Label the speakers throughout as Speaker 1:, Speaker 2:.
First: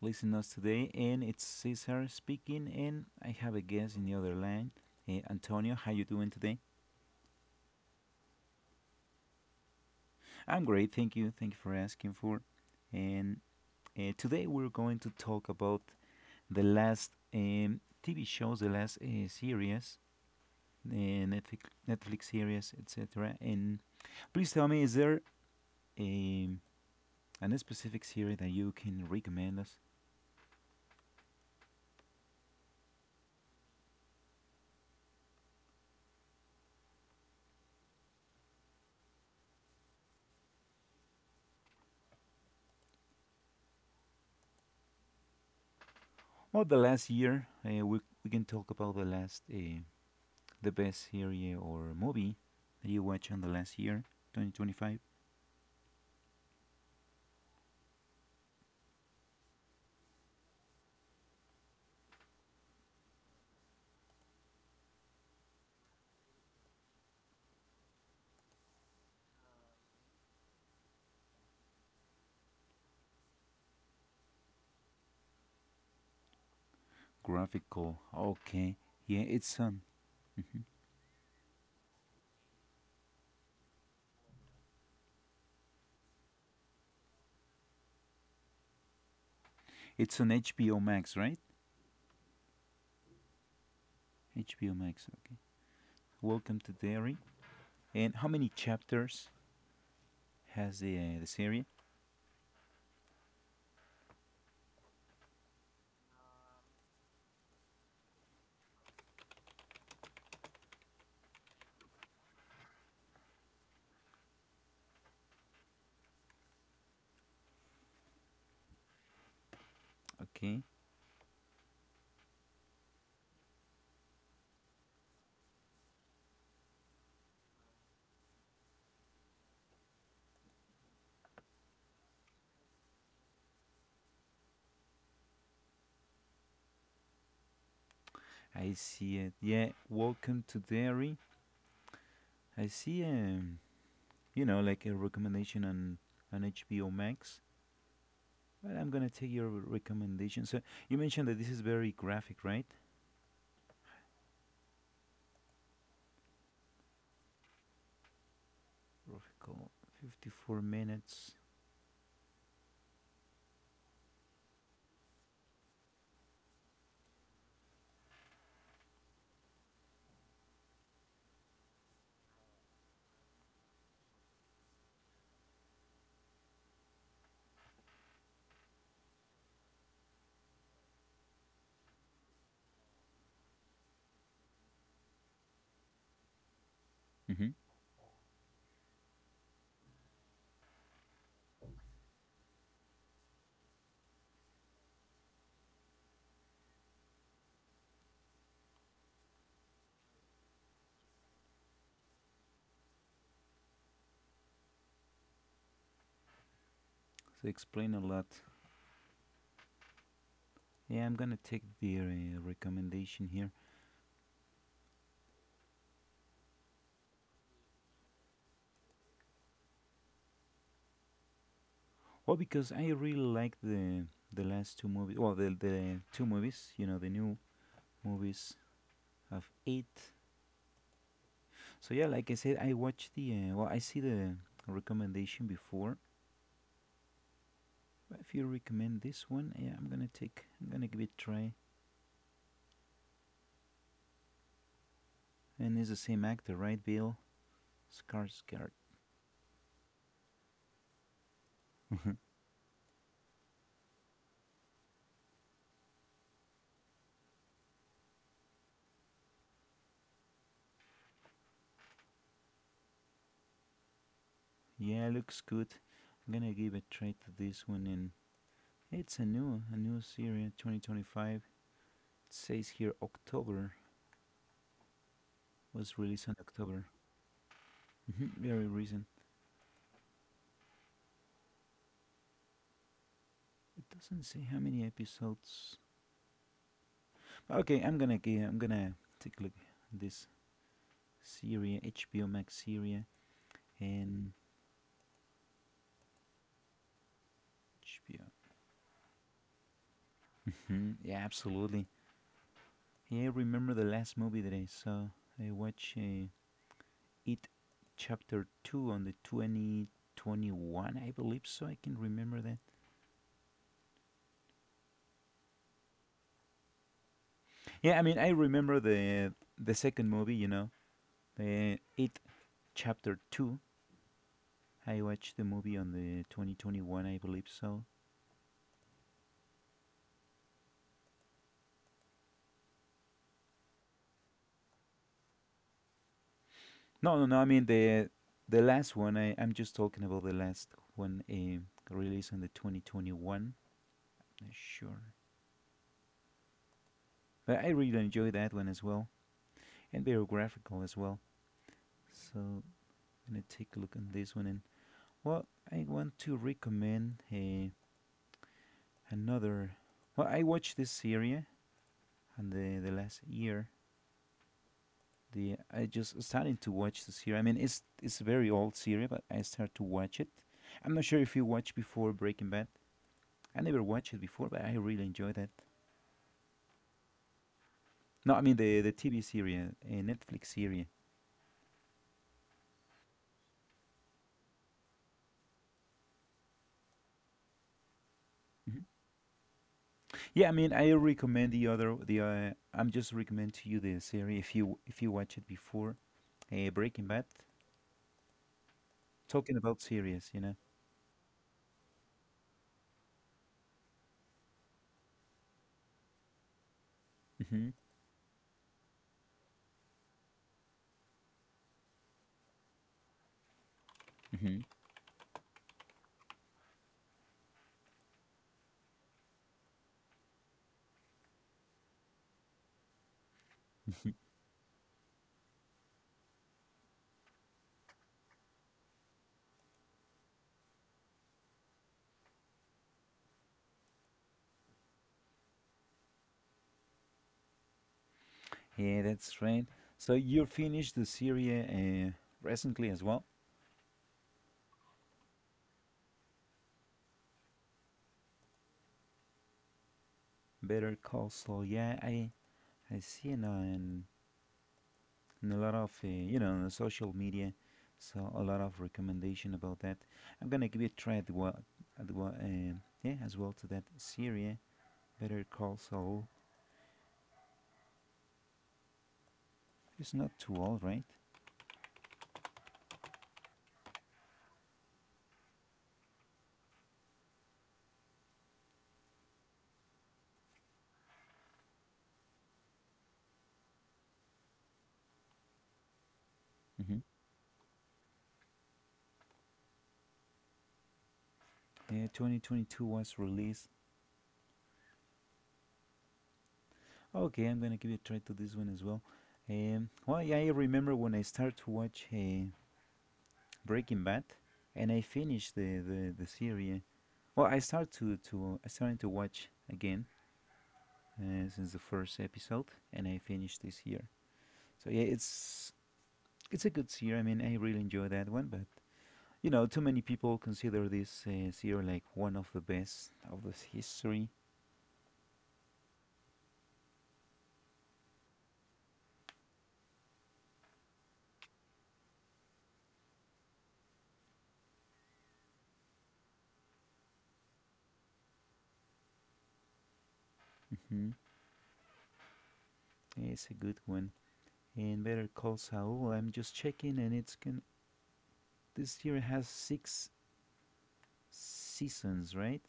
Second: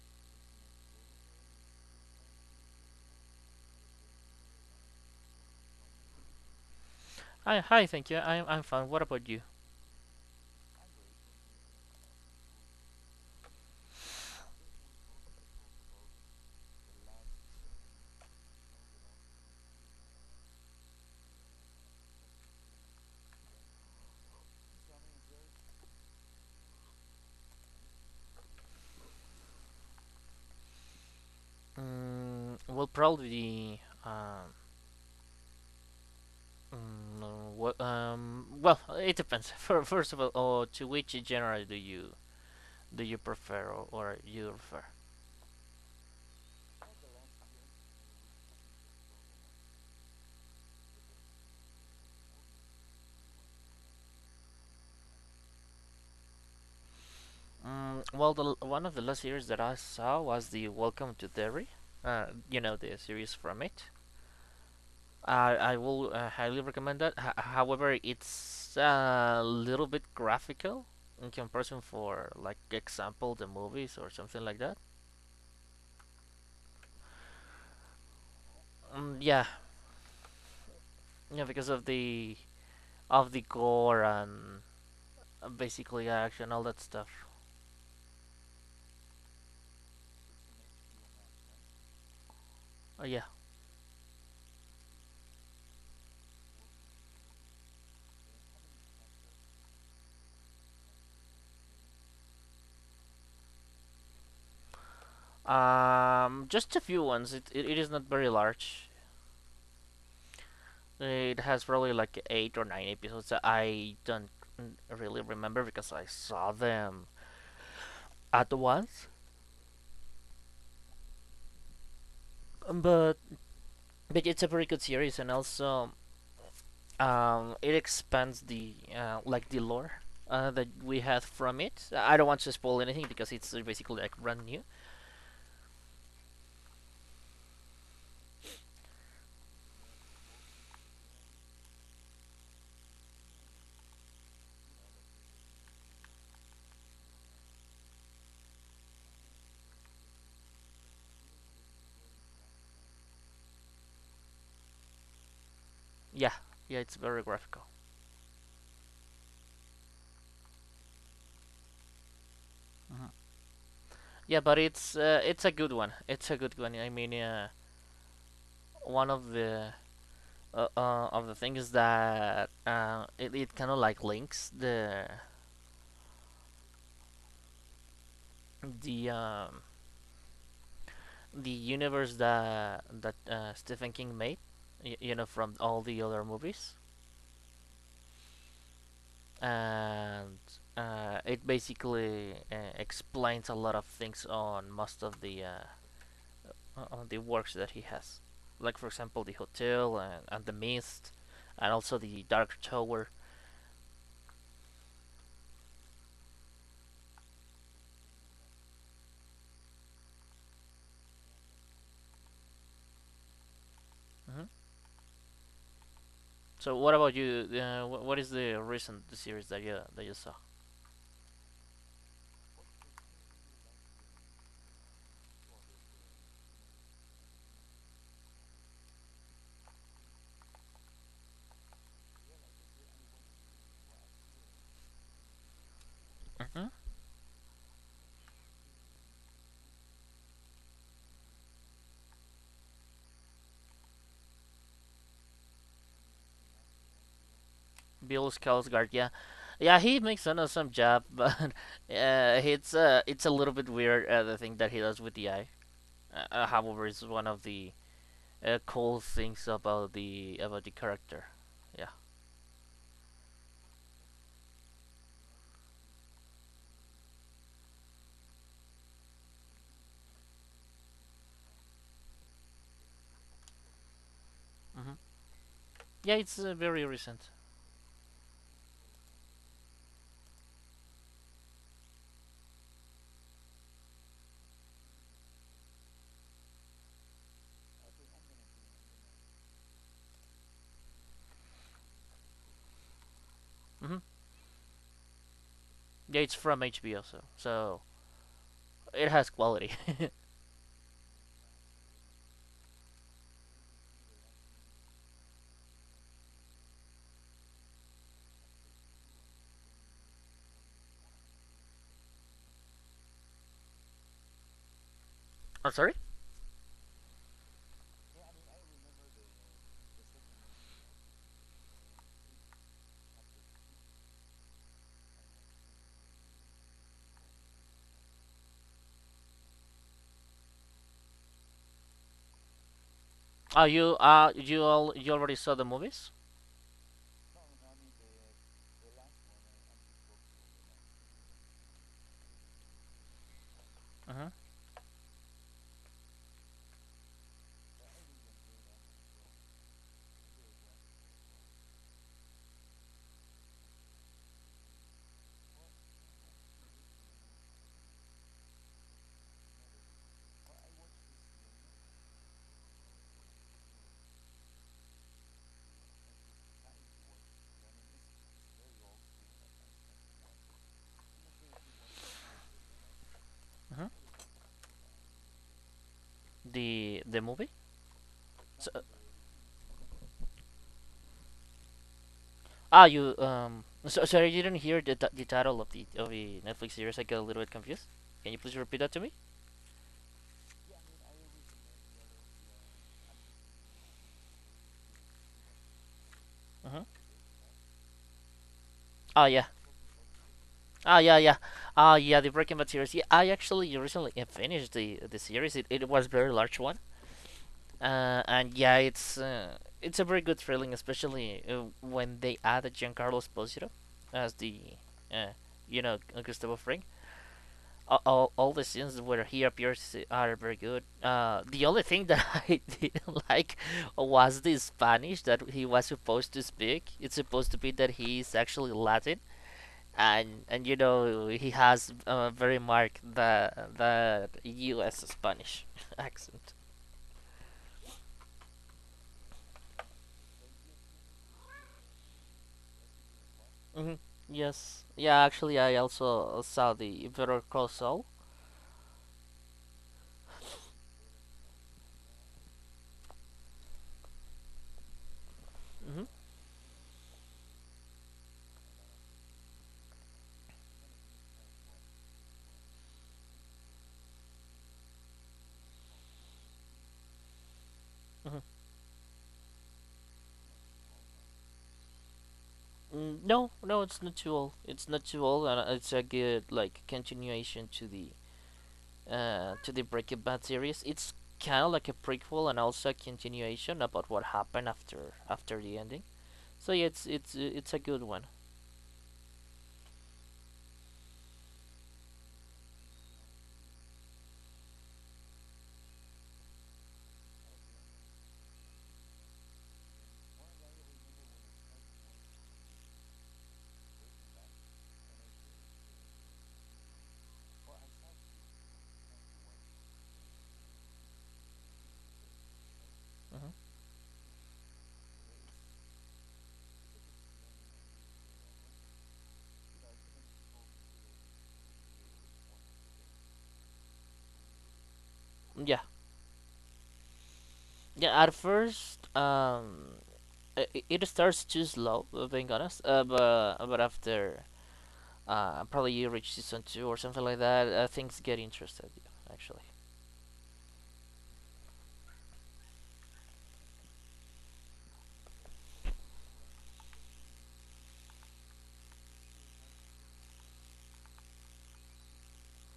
Speaker 1: listening to us today. And it's Cesar speaking, and I have a guest in the other line, Antonio. How you doing today?
Speaker 2: Hi, hi. Thank you. I'm fine. What about you?
Speaker 1: I'm great, thank you. Thank you for asking for. And Today we're going to talk about the last TV shows, the last series, uh, Netflix, Netflix series, etc. And please tell me, is there a, an specific series that you can recommend us?
Speaker 2: Well, probably. Well, it depends. First of all, to which genre do you prefer or you refer?
Speaker 1: Well, the last year, we can talk about the last. The best series or movie that you watched on the last year, 2025?
Speaker 2: Well, one of the last series that I saw was the Welcome to Derry. Uh, you know the series from it. I will highly recommend that. However, it's a little bit graphical in comparison for like example the movies or something like that.
Speaker 1: Graphical. Okay.
Speaker 2: Um,
Speaker 1: Yeah,
Speaker 2: yeah,
Speaker 1: it's on
Speaker 2: yeah, because of the gore and basically action, all that stuff.
Speaker 1: it's on HBO Max, right?
Speaker 2: Yeah,
Speaker 1: HBO Max. Okay. Welcome to Derry. And how many chapters has the series?
Speaker 2: just a few ones. It it is not very large. It has probably like eight or nine episodes that I don't really remember because I saw them at once.
Speaker 1: Okay.
Speaker 2: Um, But but it's a very good series, and also it expands the like the lore that we had from it. I don't want to spoil anything because it's basically like brand new.
Speaker 1: I see it. Yeah. Welcome to Derry. I see you know like a recommendation on HBO Max. But I'm gonna take your recommendation. So you mentioned that this is very graphic, right?
Speaker 2: Yeah, yeah, it's very graphical.
Speaker 1: Graphical. 54 minutes.
Speaker 2: Yeah, but it's a good one. It's a good one. I mean, one of the things that it, it kind of like links the um, the universe that Stephen King made, you know, from all the other movies,
Speaker 1: Mm-hmm.
Speaker 2: and it basically explains a lot of things on most of the the works that he has. Like, for example, the hotel and the mist, and also the dark tower.
Speaker 1: So explain a lot. Yeah, I'm gonna take the recommendation here.
Speaker 2: Hmm So, what about you? What is the recent series that you saw?
Speaker 1: Well, because I really like the last two movies. Well, the two movies. You know, the new movies of eight. So yeah, like I said, I watched the. Well, I see the recommendation before.
Speaker 2: Hmm
Speaker 1: But if you recommend this one, yeah, I'm gonna take. I'm gonna give it a try. And it's the same actor, right, Bill
Speaker 2: Bill
Speaker 1: Skarsgård?
Speaker 2: Skarsgård, yeah, yeah, he makes an awesome job, but it's a little bit weird the thing that he does with the eye. However, it's one of the cool things about the character. Yeah,
Speaker 1: Yeah, looks good. I'm gonna give a try to this one, and it's a new series, 2025. Says here October
Speaker 2: hmm
Speaker 1: was
Speaker 2: yeah,
Speaker 1: released
Speaker 2: it's
Speaker 1: in
Speaker 2: very
Speaker 1: October.
Speaker 2: recent.
Speaker 1: Mhm, very recent. It doesn't say how many episodes. Okay, I'm gonna take a look at this series, HBO Max series
Speaker 2: Hmm
Speaker 1: and
Speaker 2: Yeah, it's from HBO, so so
Speaker 1: HBO.
Speaker 2: it has quality.
Speaker 1: Mhm, yeah, absolutely. Yeah, I remember the last movie that I saw. I watched It Chapter 2 on the 2021, I believe so. I can remember that.
Speaker 2: I'm sorry.
Speaker 1: Yeah, I mean, I remember the second movie, you know, the It Chapter 2 I watched the movie on the 2021, I believe so.
Speaker 2: Oh, you you all you already saw the movies?
Speaker 1: No, no, no. I mean the last one. I'm just talking about the last one released on the 2021.
Speaker 2: Uh-huh.
Speaker 1: Sure, but I really enjoy that one as well, and biographical as well. So I'm gonna take a look on this one, and well, I want to recommend another. Well, I watched this series on the last year. The I just starting to watch the series. I mean, it's a very old series, but I start to watch it. I'm not sure if you watched before Breaking Bad. I
Speaker 2: Uh-huh.
Speaker 1: never watched it before, but I really enjoy that.
Speaker 2: The movie?
Speaker 1: No, I mean
Speaker 2: So,
Speaker 1: the TV series, a Netflix series.
Speaker 2: you So sorry, you didn't hear the title of the Netflix series. I got a little bit confused. Can you please repeat
Speaker 1: Mhm.
Speaker 2: that to me?
Speaker 1: Yeah, I mean I recommend the other the I'm just recommend to you the series if you watch it before
Speaker 2: Uh-huh.
Speaker 1: Breaking Bad.
Speaker 2: Oh yeah.
Speaker 1: Talking about series, you know.
Speaker 2: Ah yeah yeah. Ah yeah. The Breaking Bad series. Yeah, I actually recently finished the series. It was a very large one.
Speaker 1: Hmm
Speaker 2: And yeah, it's a very good feeling, especially when they add Giancarlo Esposito as the
Speaker 1: hmm
Speaker 2: uh, you know Gustavo Fring. All the scenes where he appears are very good. The only thing that I didn't like was the Spanish that he was supposed to speak. It's supposed to be that he is actually Latin, and you know he has very marked the U.S. Spanish accent.
Speaker 1: Yeah, that's right. So you finished the series recently as well.
Speaker 2: Mm-hmm. Yes. Yeah, actually, I also saw the Better Call Saul.
Speaker 1: Better Call Saul. Yeah, I see in, in a lot of
Speaker 2: Mm-hmm.
Speaker 1: you know on the social media, so a lot of recommendation about that. I'm gonna give it a try at what yeah as well to that Syria Better Call Saul.
Speaker 2: Mm-hmm.
Speaker 1: It's not too old, right?
Speaker 2: No, no, it's not too old. It's not too old, and it's a good like continuation to the Breaking Bad series. It's kind of like a prequel and also a continuation about what happened after the ending. So yeah,
Speaker 1: mm hmm
Speaker 2: it's it's a good one.
Speaker 1: 2022 was released. Okay, I'm gonna give it a try to this one as well. Well, yeah, I remember when I started to watch Breaking Bad, and I finished the series. Well, I started to watch again since the first episode, and I
Speaker 2: Mm-hmm.
Speaker 1: finished this year. So yeah, it's a good series. I mean, I really enjoy that one, but you know, too many people consider this series like one of the best of this history.
Speaker 2: Yeah, yeah. At first, it starts too slow. Being honest, but after probably you reach season two or something like that, things get interested, yeah, actually.
Speaker 1: Hmm It's a good one. And Better Call Saul, I'm just checking, and it's can this series has six seasons, right?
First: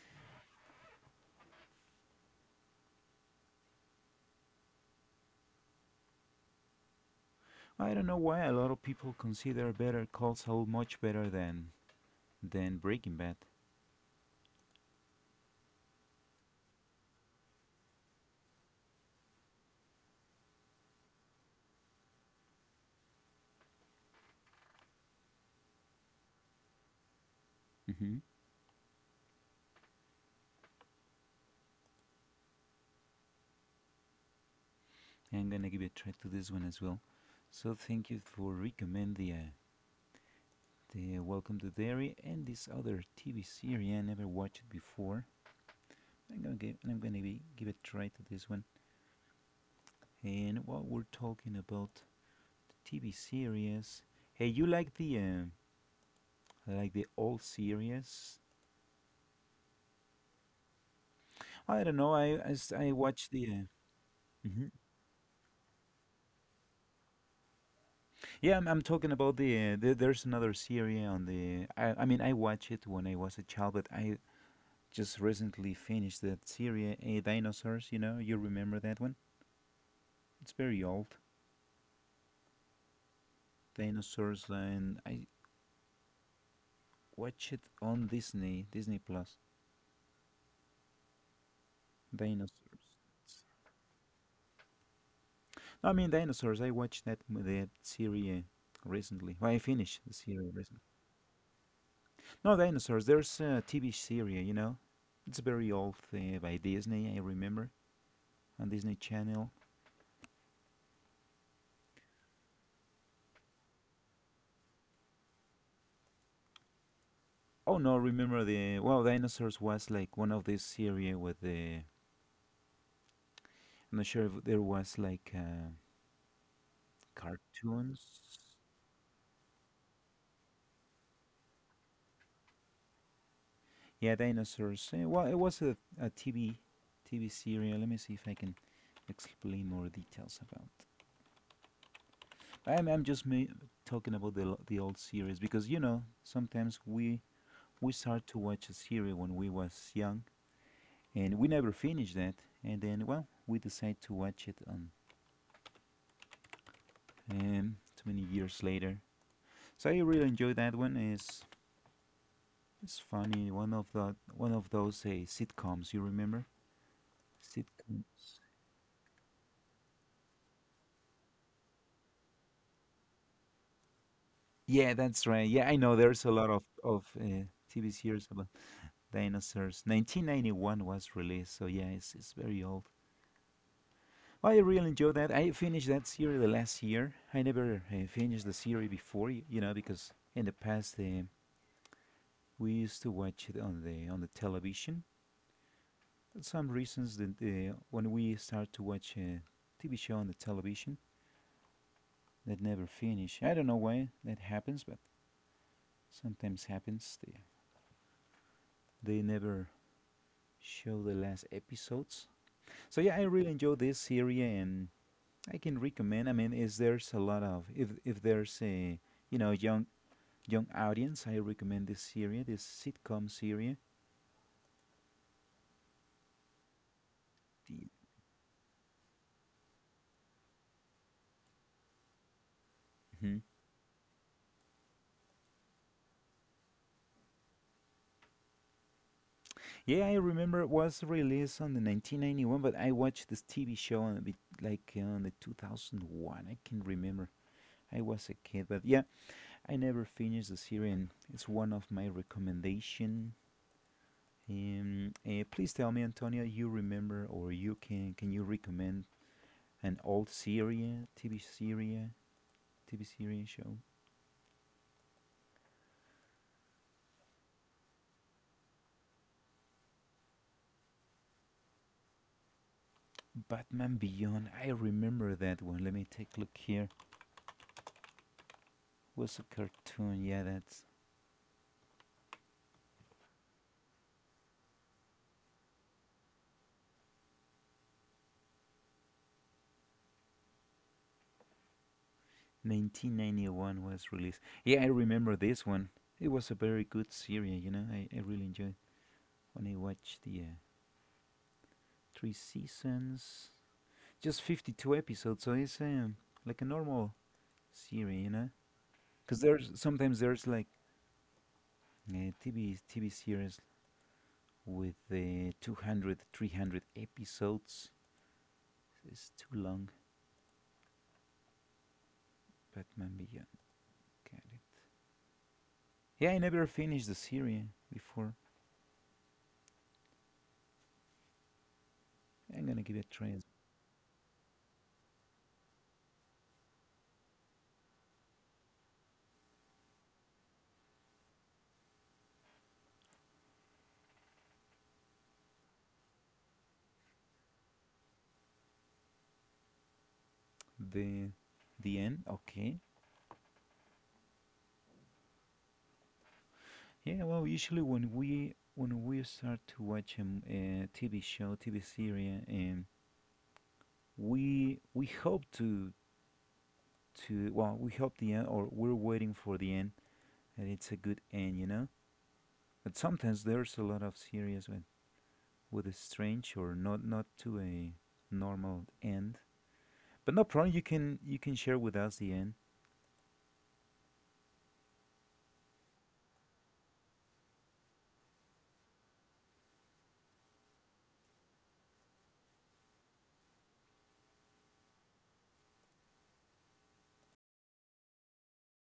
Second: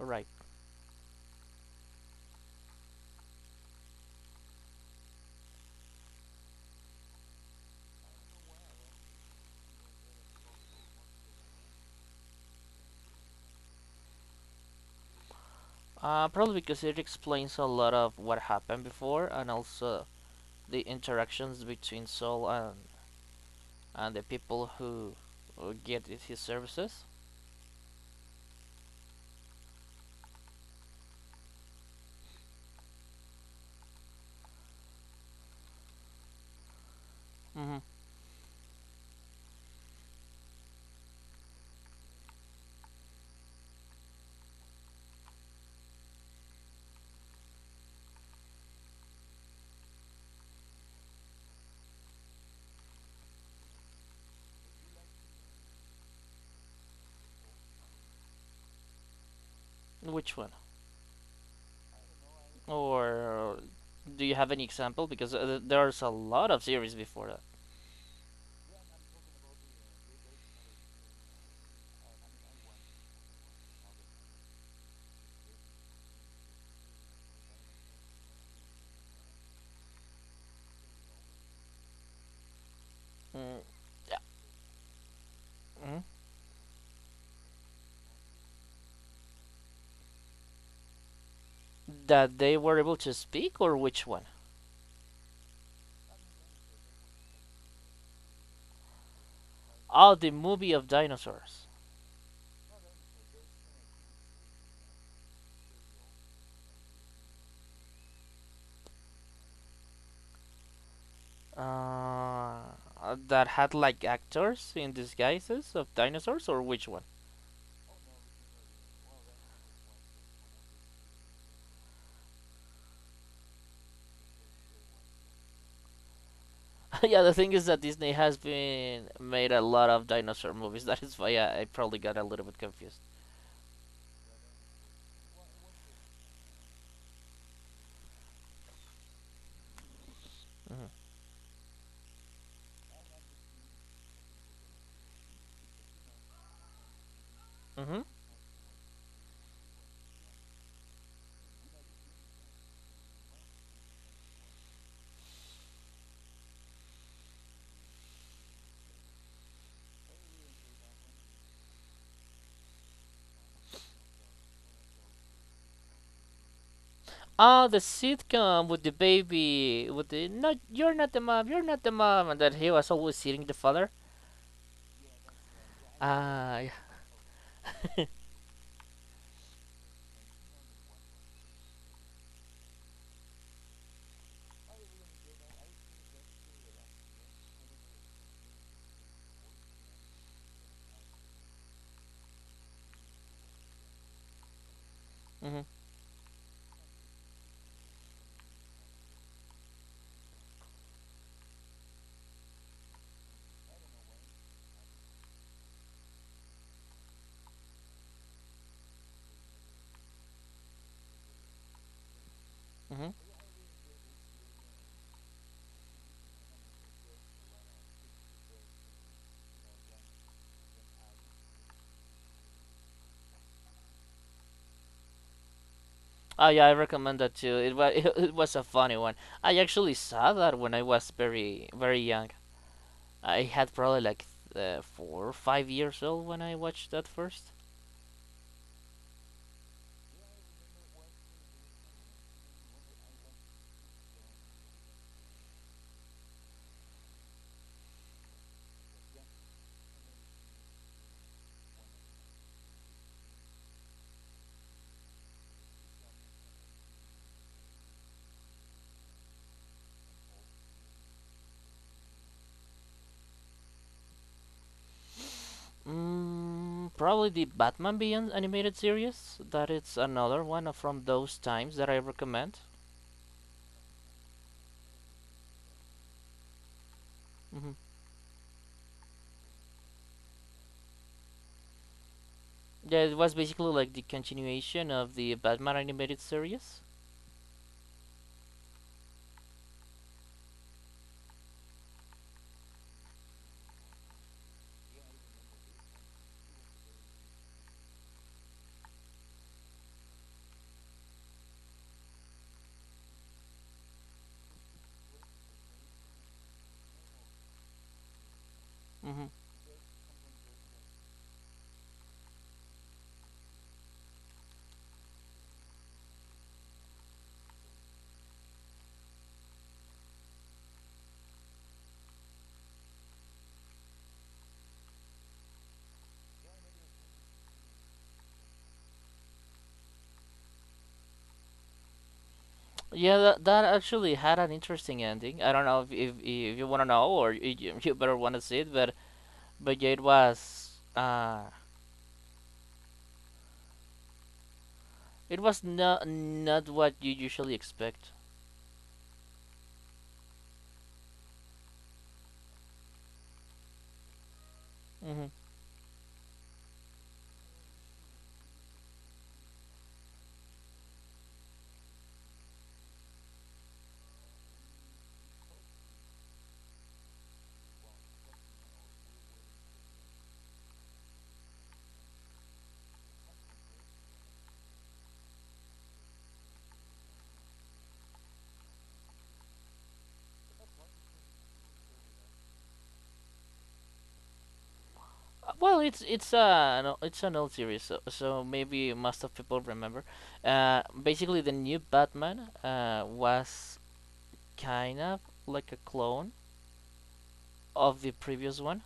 Speaker 2: All right.
Speaker 1: I don't know why a lot of people consider Better Call Saul much better than Breaking Bad.
Speaker 2: Probably because it explains a lot of what happened before and also the interactions between Saul and the people who get his services.
Speaker 1: Hmm I'm gonna give a try to this one as well. So
Speaker 2: Mm-hmm.
Speaker 1: thank you for recommend the Welcome to Dairy and this other TV series I never watched it before. I'm gonna give give a try to this one. And while we're talking about the TV series, hey, you like the old series?
Speaker 2: Which one?
Speaker 1: I don't know. I watched the.
Speaker 2: Or do you have any
Speaker 1: Mhm.
Speaker 2: example? Because there's a lot of series before that.
Speaker 1: Yeah, I'm talking about There's another series on the. I mean, I watched it when I was a child, but I just recently finished that series, Dinosaurs. You know, you remember that one? It's very old.
Speaker 2: Mm.
Speaker 1: Dinosaurs, and I
Speaker 2: Yeah. Mhm.
Speaker 1: watch it on Disney, Disney Plus.
Speaker 2: That they were able
Speaker 1: Dinosaurs.
Speaker 2: to speak, or which one?
Speaker 1: No, I mean, Dinosaurs. I watched that m- that series recently. Well, I finished the
Speaker 2: Oh, the
Speaker 1: series
Speaker 2: movie
Speaker 1: recently.
Speaker 2: of dinosaurs.
Speaker 1: No, Dinosaurs. There's a TV series. You know, it's very old by Disney. I remember on Disney Channel.
Speaker 2: Uh, that had like actors in disguises of dinosaurs, or which one?
Speaker 1: Oh no, remember the well, Dinosaurs was like one of these series with the. I'm not sure if there was like.
Speaker 2: Yeah, the thing is that
Speaker 1: Cartoons.
Speaker 2: Disney has been made a lot of dinosaur movies. That is why I probably got a little bit confused.
Speaker 1: Yeah, dinosaurs. Eh, well, it was a TV serial. Let me see if I can explain more details about.
Speaker 2: Mm-hmm.
Speaker 1: I'm I'm just ma- talking about the old series because you know sometimes we
Speaker 2: Mm-hmm.
Speaker 1: start to watch a series when we was young and we never finish that and then well we decide to watch it on too many years later. So I really enjoy that one. Is It's funny. One of those sitcoms. You remember
Speaker 2: Oh, the
Speaker 1: sitcom.
Speaker 2: sitcom with the baby, with the no, you're not the mom, you're not the mom, and that he was always hitting the father.
Speaker 1: Yeah, that's right. Yeah, I know there's a lot
Speaker 2: Ah,
Speaker 1: of
Speaker 2: yeah.
Speaker 1: of uh, TV series about dinosaurs. 1991 was released, so yeah, it's very old. Oh, I really enjoyed that. I finished that series the last year. I never finished the series before, you know, because in the past we used to watch it on the television.
Speaker 2: Mm-hmm.
Speaker 1: For some reasons, that when we start to watch a TV show on the television, that never finish. I don't know why that happens, but sometimes happens. They never show the last episodes. So
Speaker 2: Mm-hmm.
Speaker 1: yeah, I really enjoy this series, and I can recommend. I mean, is there's a lot of if there's a you know young audience, I recommend this series, this sitcom series.
Speaker 2: Oh yeah, I recommend that too. It was it was a funny one. I actually saw that when I was very very young.
Speaker 1: Hmm
Speaker 2: I had probably like 4 or 5 years old when I watched that first.
Speaker 1: Yeah, I remember it was released on the 1991, but I watched this TV show on a bit like on the 2001. I can remember. I was a kid, but yeah, I never finished the series. And it's one of my recommendation. Please tell me, Antonio, you remember or you can you recommend an old Syria TV Syria show.
Speaker 2: Probably the Batman Beyond animated series. That it's another one from those times that I recommend.
Speaker 1: Batman Beyond. I remember that one. Let me take a look here.
Speaker 2: Hmm
Speaker 1: Was a cartoon. Yeah, that's
Speaker 2: Yeah, it was basically like the continuation of the Batman animated series.
Speaker 1: 1991 was released. Yeah, I remember this one. It was a very good series. You know, I really enjoyed when I watched the three seasons. Just 52 episodes, so it's like a normal series. You know,
Speaker 2: Hmm
Speaker 1: because there's like TV series with the 200, 300 episodes. It's too long. Batman Beyond. Got it. Yeah, I never finished the series before. I'm gonna give it a
Speaker 2: Yeah,
Speaker 1: try.
Speaker 2: that, that actually had an interesting ending. I don't know if you want to know or you better want to see it, but yeah, it was not not what you usually expect.
Speaker 1: The the end. Okay.
Speaker 2: Hmm
Speaker 1: Yeah. Well, usually when we start to watch a, a TV show, TV series, and we hope to well, we hope the end, or we're waiting for the end, and it's a good end, you know. But sometimes there's a lot of series when with a strange or not to a normal end. But no problem. You can share with us the end.
Speaker 2: Well, it's it's an old series, so, so maybe most of people remember. Basically, the new Batman was kind of like a clone of the previous one.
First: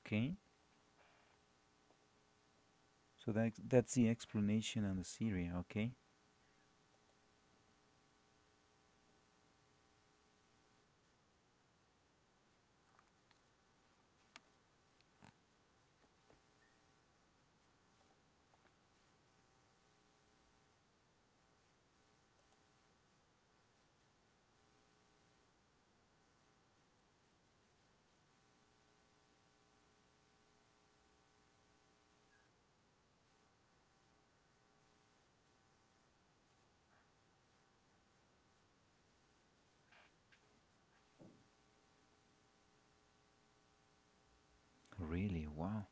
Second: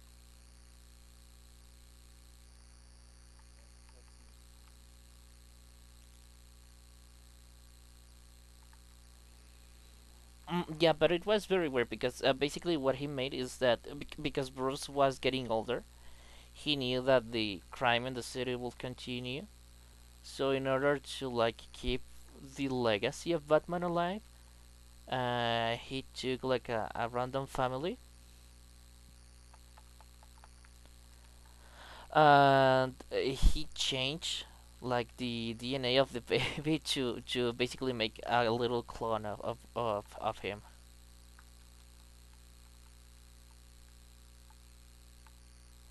Speaker 1: Okay. So that's the explanation on the series. Okay.
Speaker 2: Yeah, but it was very weird because basically what he made is that because Bruce was getting older, he knew that the crime in the city will continue. So in order to like keep the legacy of Batman alive, he took like a random family and he changed like the DNA of the baby to basically make a little clone of of him.
Speaker 1: Really. Wow.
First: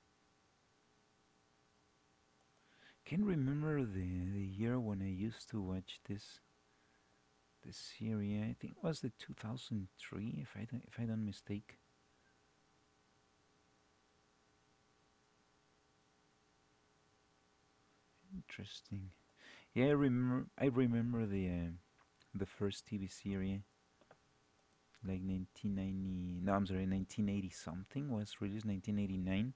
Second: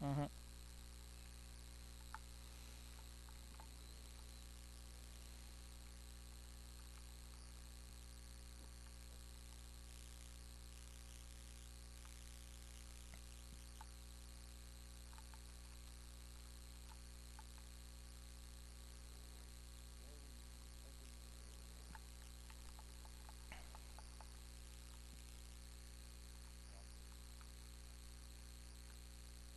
Speaker 2: Hmm
Speaker 1: Can not remember the year when I used to watch this series. I think it was the 2003, if I don't mistake. Interesting. Yeah, I remember. I remember the first TV series, like 1990. No, I'm sorry, 1980 something was released. 1989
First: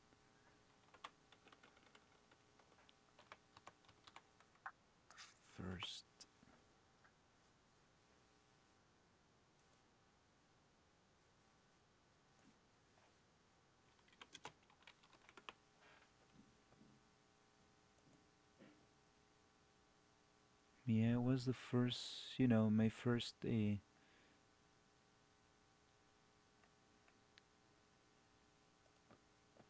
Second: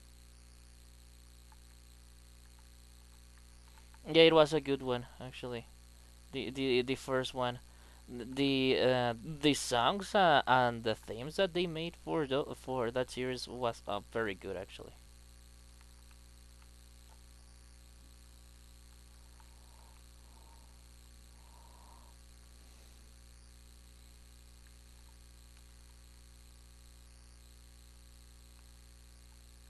Speaker 2: Yeah, it was a good one actually.
Speaker 1: first,
Speaker 2: The the first one, the uh, the songs and the themes that they made for for that series was very good actually.
Speaker 1: yeah, it was the first, you know, my first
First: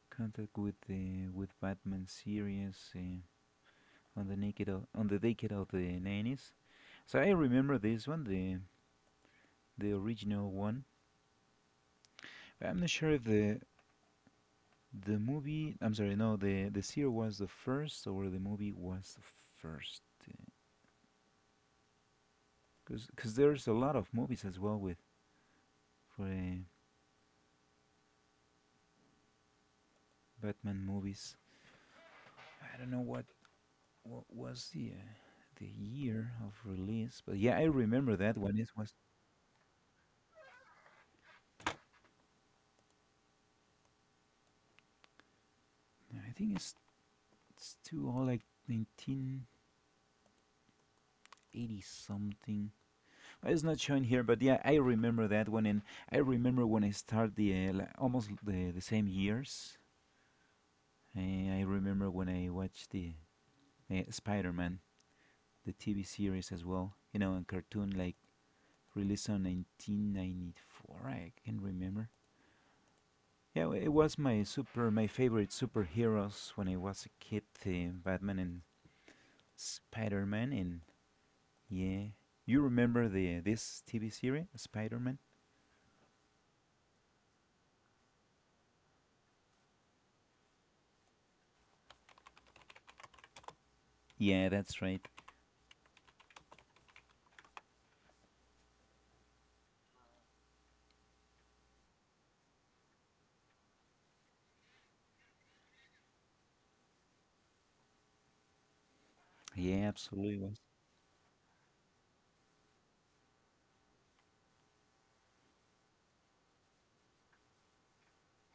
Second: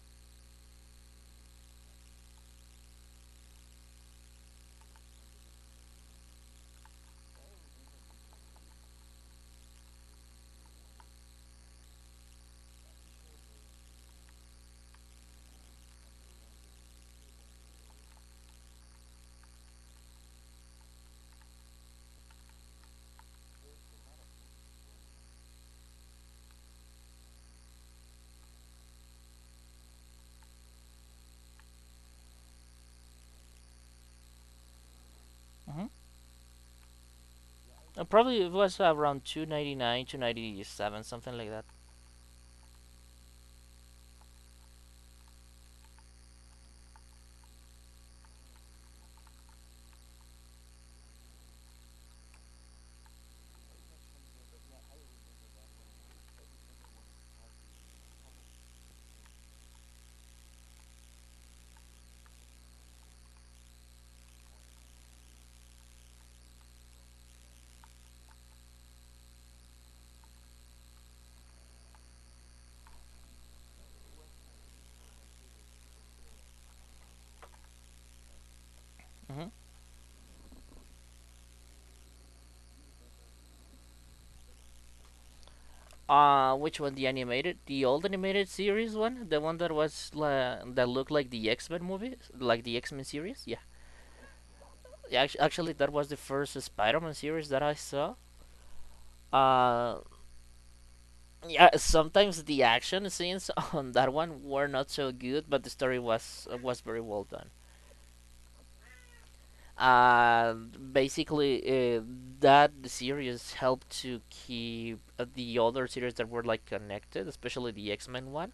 Speaker 1: contact with the with Batman series on the naked o on the decade of the 90s. So I remember this one, the original one. But I'm not sure if the movie, I'm sorry, no, the series was the first or the movie was the first. Because there's a lot of movies as well with for Batman movies. I don't know what was the
Speaker 2: Hmm
Speaker 1: year of release? But yeah, I remember that
Speaker 2: Probably it
Speaker 1: one. It
Speaker 2: was
Speaker 1: was
Speaker 2: around two ninety nine, two ninety seven, something like that.
Speaker 1: I think it's too old, like 1980 something. It's not shown here, but yeah, I remember that one, and I remember when I started the almost the same years. I remember when I watched the Spider Man, the TV series as well. You know, and cartoon like released on 1994. I can remember. Yeah, it was my favorite superheroes when I was a kid, the Batman and
Speaker 2: Mm-hmm.
Speaker 1: Spider-Man, and yeah, you remember the this TV series, Spider-Man?
Speaker 2: Which one? The animated, the old animated series one, the one that was that looked like the X Men movie, like the X Men series. Yeah,
Speaker 1: Yeah, that's right.
Speaker 2: yeah, actually, that was the first Spider Man series that I saw. Uh, yeah, sometimes the action scenes on that one were not so good, but the story was very well done.
Speaker 1: Yeah, absolutely was.
Speaker 2: Basically, that series helped to keep the other series that were like connected, especially the X Men one.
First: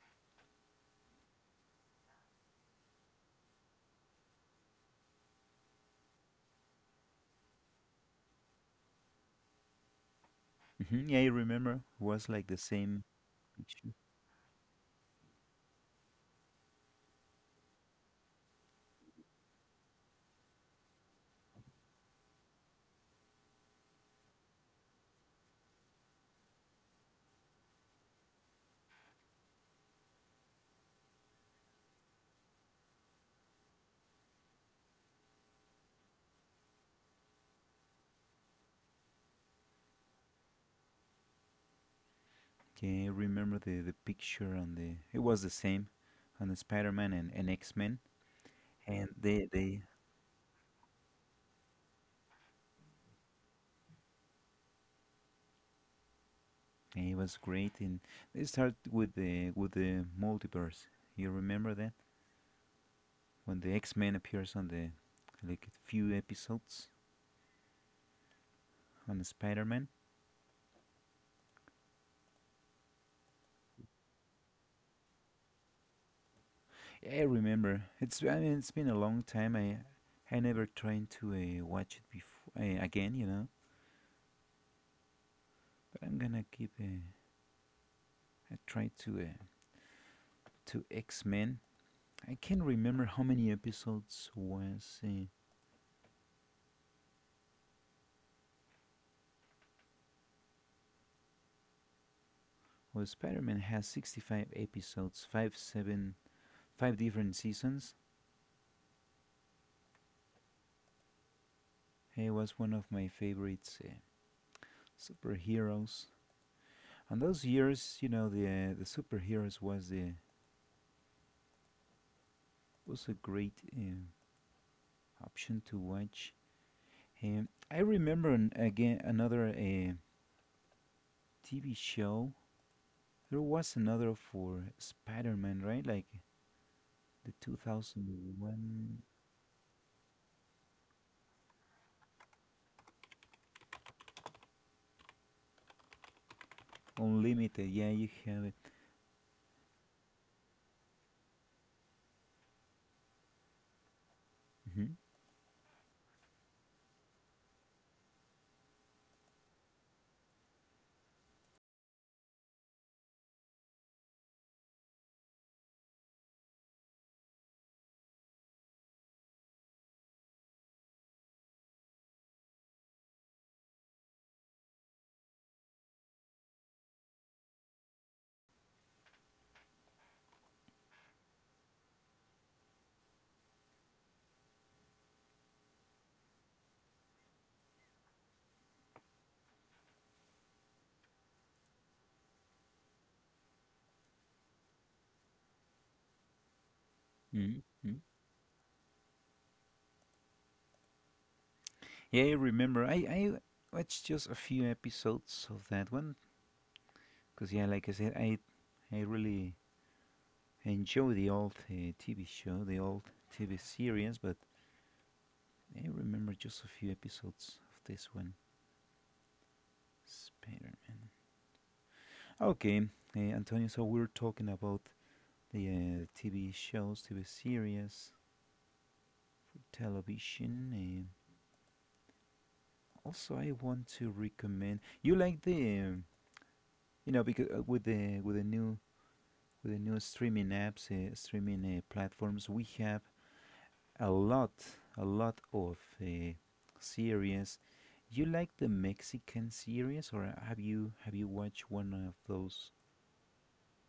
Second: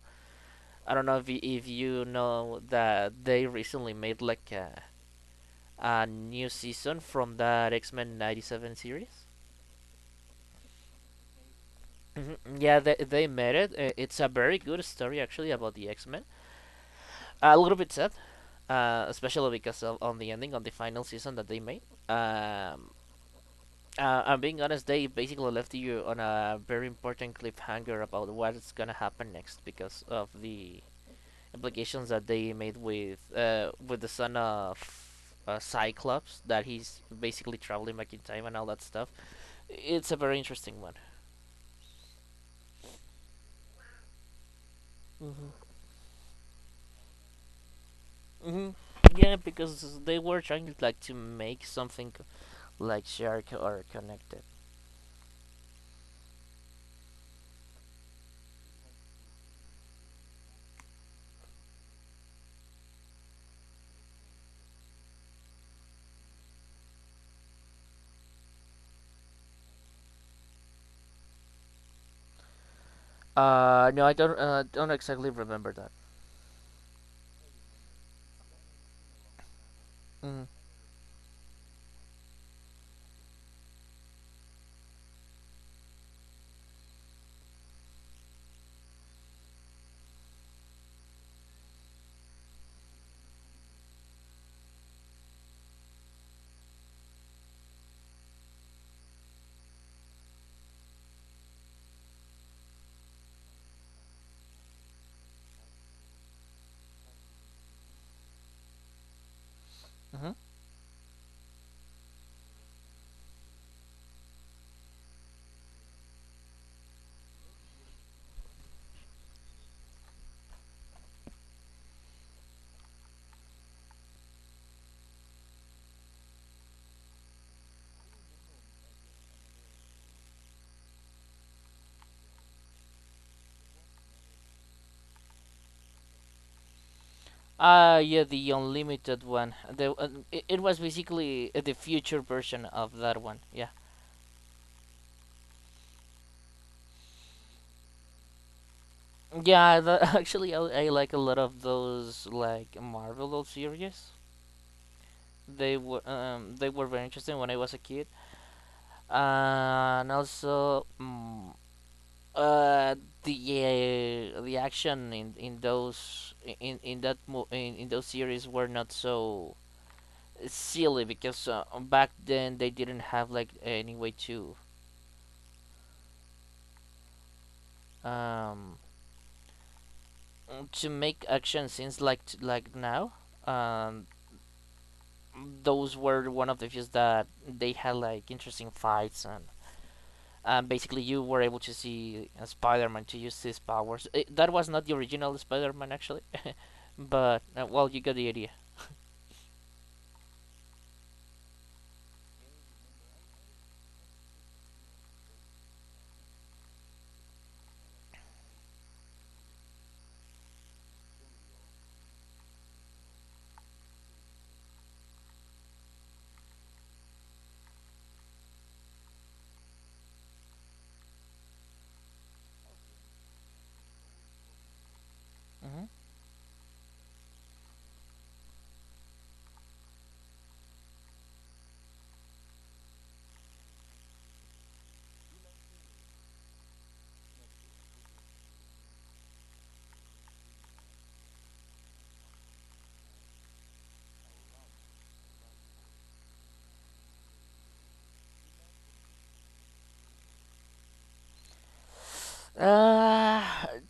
Speaker 2: I don't know if you know that they recently made like a new season from that X Men '97 series.
Speaker 1: Hmm. Yeah, I remember. Was
Speaker 2: Mhm,
Speaker 1: like the
Speaker 2: yeah,
Speaker 1: same
Speaker 2: they made it.
Speaker 1: picture.
Speaker 2: It's a very good story actually about the X Men. A little bit sad, especially because of on the ending on the final season that they made. Um, I'm being honest, they basically left you on a very important cliffhanger about what's gonna happen next because of the implications that they made with the son of Cyclops that he's basically traveling back in time and all that stuff. It's a very interesting one.
Speaker 1: Yeah, I remember the picture on the. It was
Speaker 2: Mm-hmm.
Speaker 1: the same on the Spider-Man and X-Men,
Speaker 2: Mm-hmm.
Speaker 1: and
Speaker 2: Yeah,
Speaker 1: they
Speaker 2: because they were trying like to make something like shared or connected.
Speaker 1: yeah, it was great. And they start with the multiverse. You remember that? When the X-Men appears on the like few episodes on Spider-Man.
Speaker 2: No, I don't. Don't exactly remember that.
Speaker 1: Yeah, I remember it's I mean it's been a long time. I
Speaker 2: Mm-hmm.
Speaker 1: never tried to watch it before again, you know. But I'm gonna give a try to X-Men. I can't remember how many episodes was well Spider-Man has 65 episodes, five different seasons.
Speaker 2: Mm-hmm.
Speaker 1: He was one of my favorites superheroes. And those years, you know, the superheroes was the was a great option to watch. I remember again another TV show. There was another for Spider-Man, right? Like the
Speaker 2: Yeah, the
Speaker 1: 2001
Speaker 2: unlimited one. The it, it was basically the future version of that one. Yeah.
Speaker 1: Unlimited. Yeah, you have it.
Speaker 2: Yeah, actually, I like a lot of those like Marvel old series.
Speaker 1: Hmm.
Speaker 2: They were very interesting when I was a kid, and also uh the the action in those in that in those series were not so silly because back then they didn't have like any way um to make action scenes like like now. Um, those were one of the few that they had like interesting fights and basically you were able to see Spider-Man to use his powers. That was not the original Spider-Man actually, but
Speaker 1: Hmm.
Speaker 2: well,
Speaker 1: Hmm.
Speaker 2: you got the idea.
Speaker 1: Yeah, I remember. I watched just a few episodes of that one because yeah, like I said, I really enjoy the old TV show, the old TV series, but I remember just a few episodes of this one. Spider Man. Okay, Antonio, so we're talking about the
Speaker 2: Mhm.
Speaker 1: TV shows, TV series, for television. Also, I want to recommend you like the you know because with the new with the new streaming apps, streaming platforms, we have a lot a lot of uh, series. You like the Mexican series, or have you watched one of those
Speaker 2: Uh,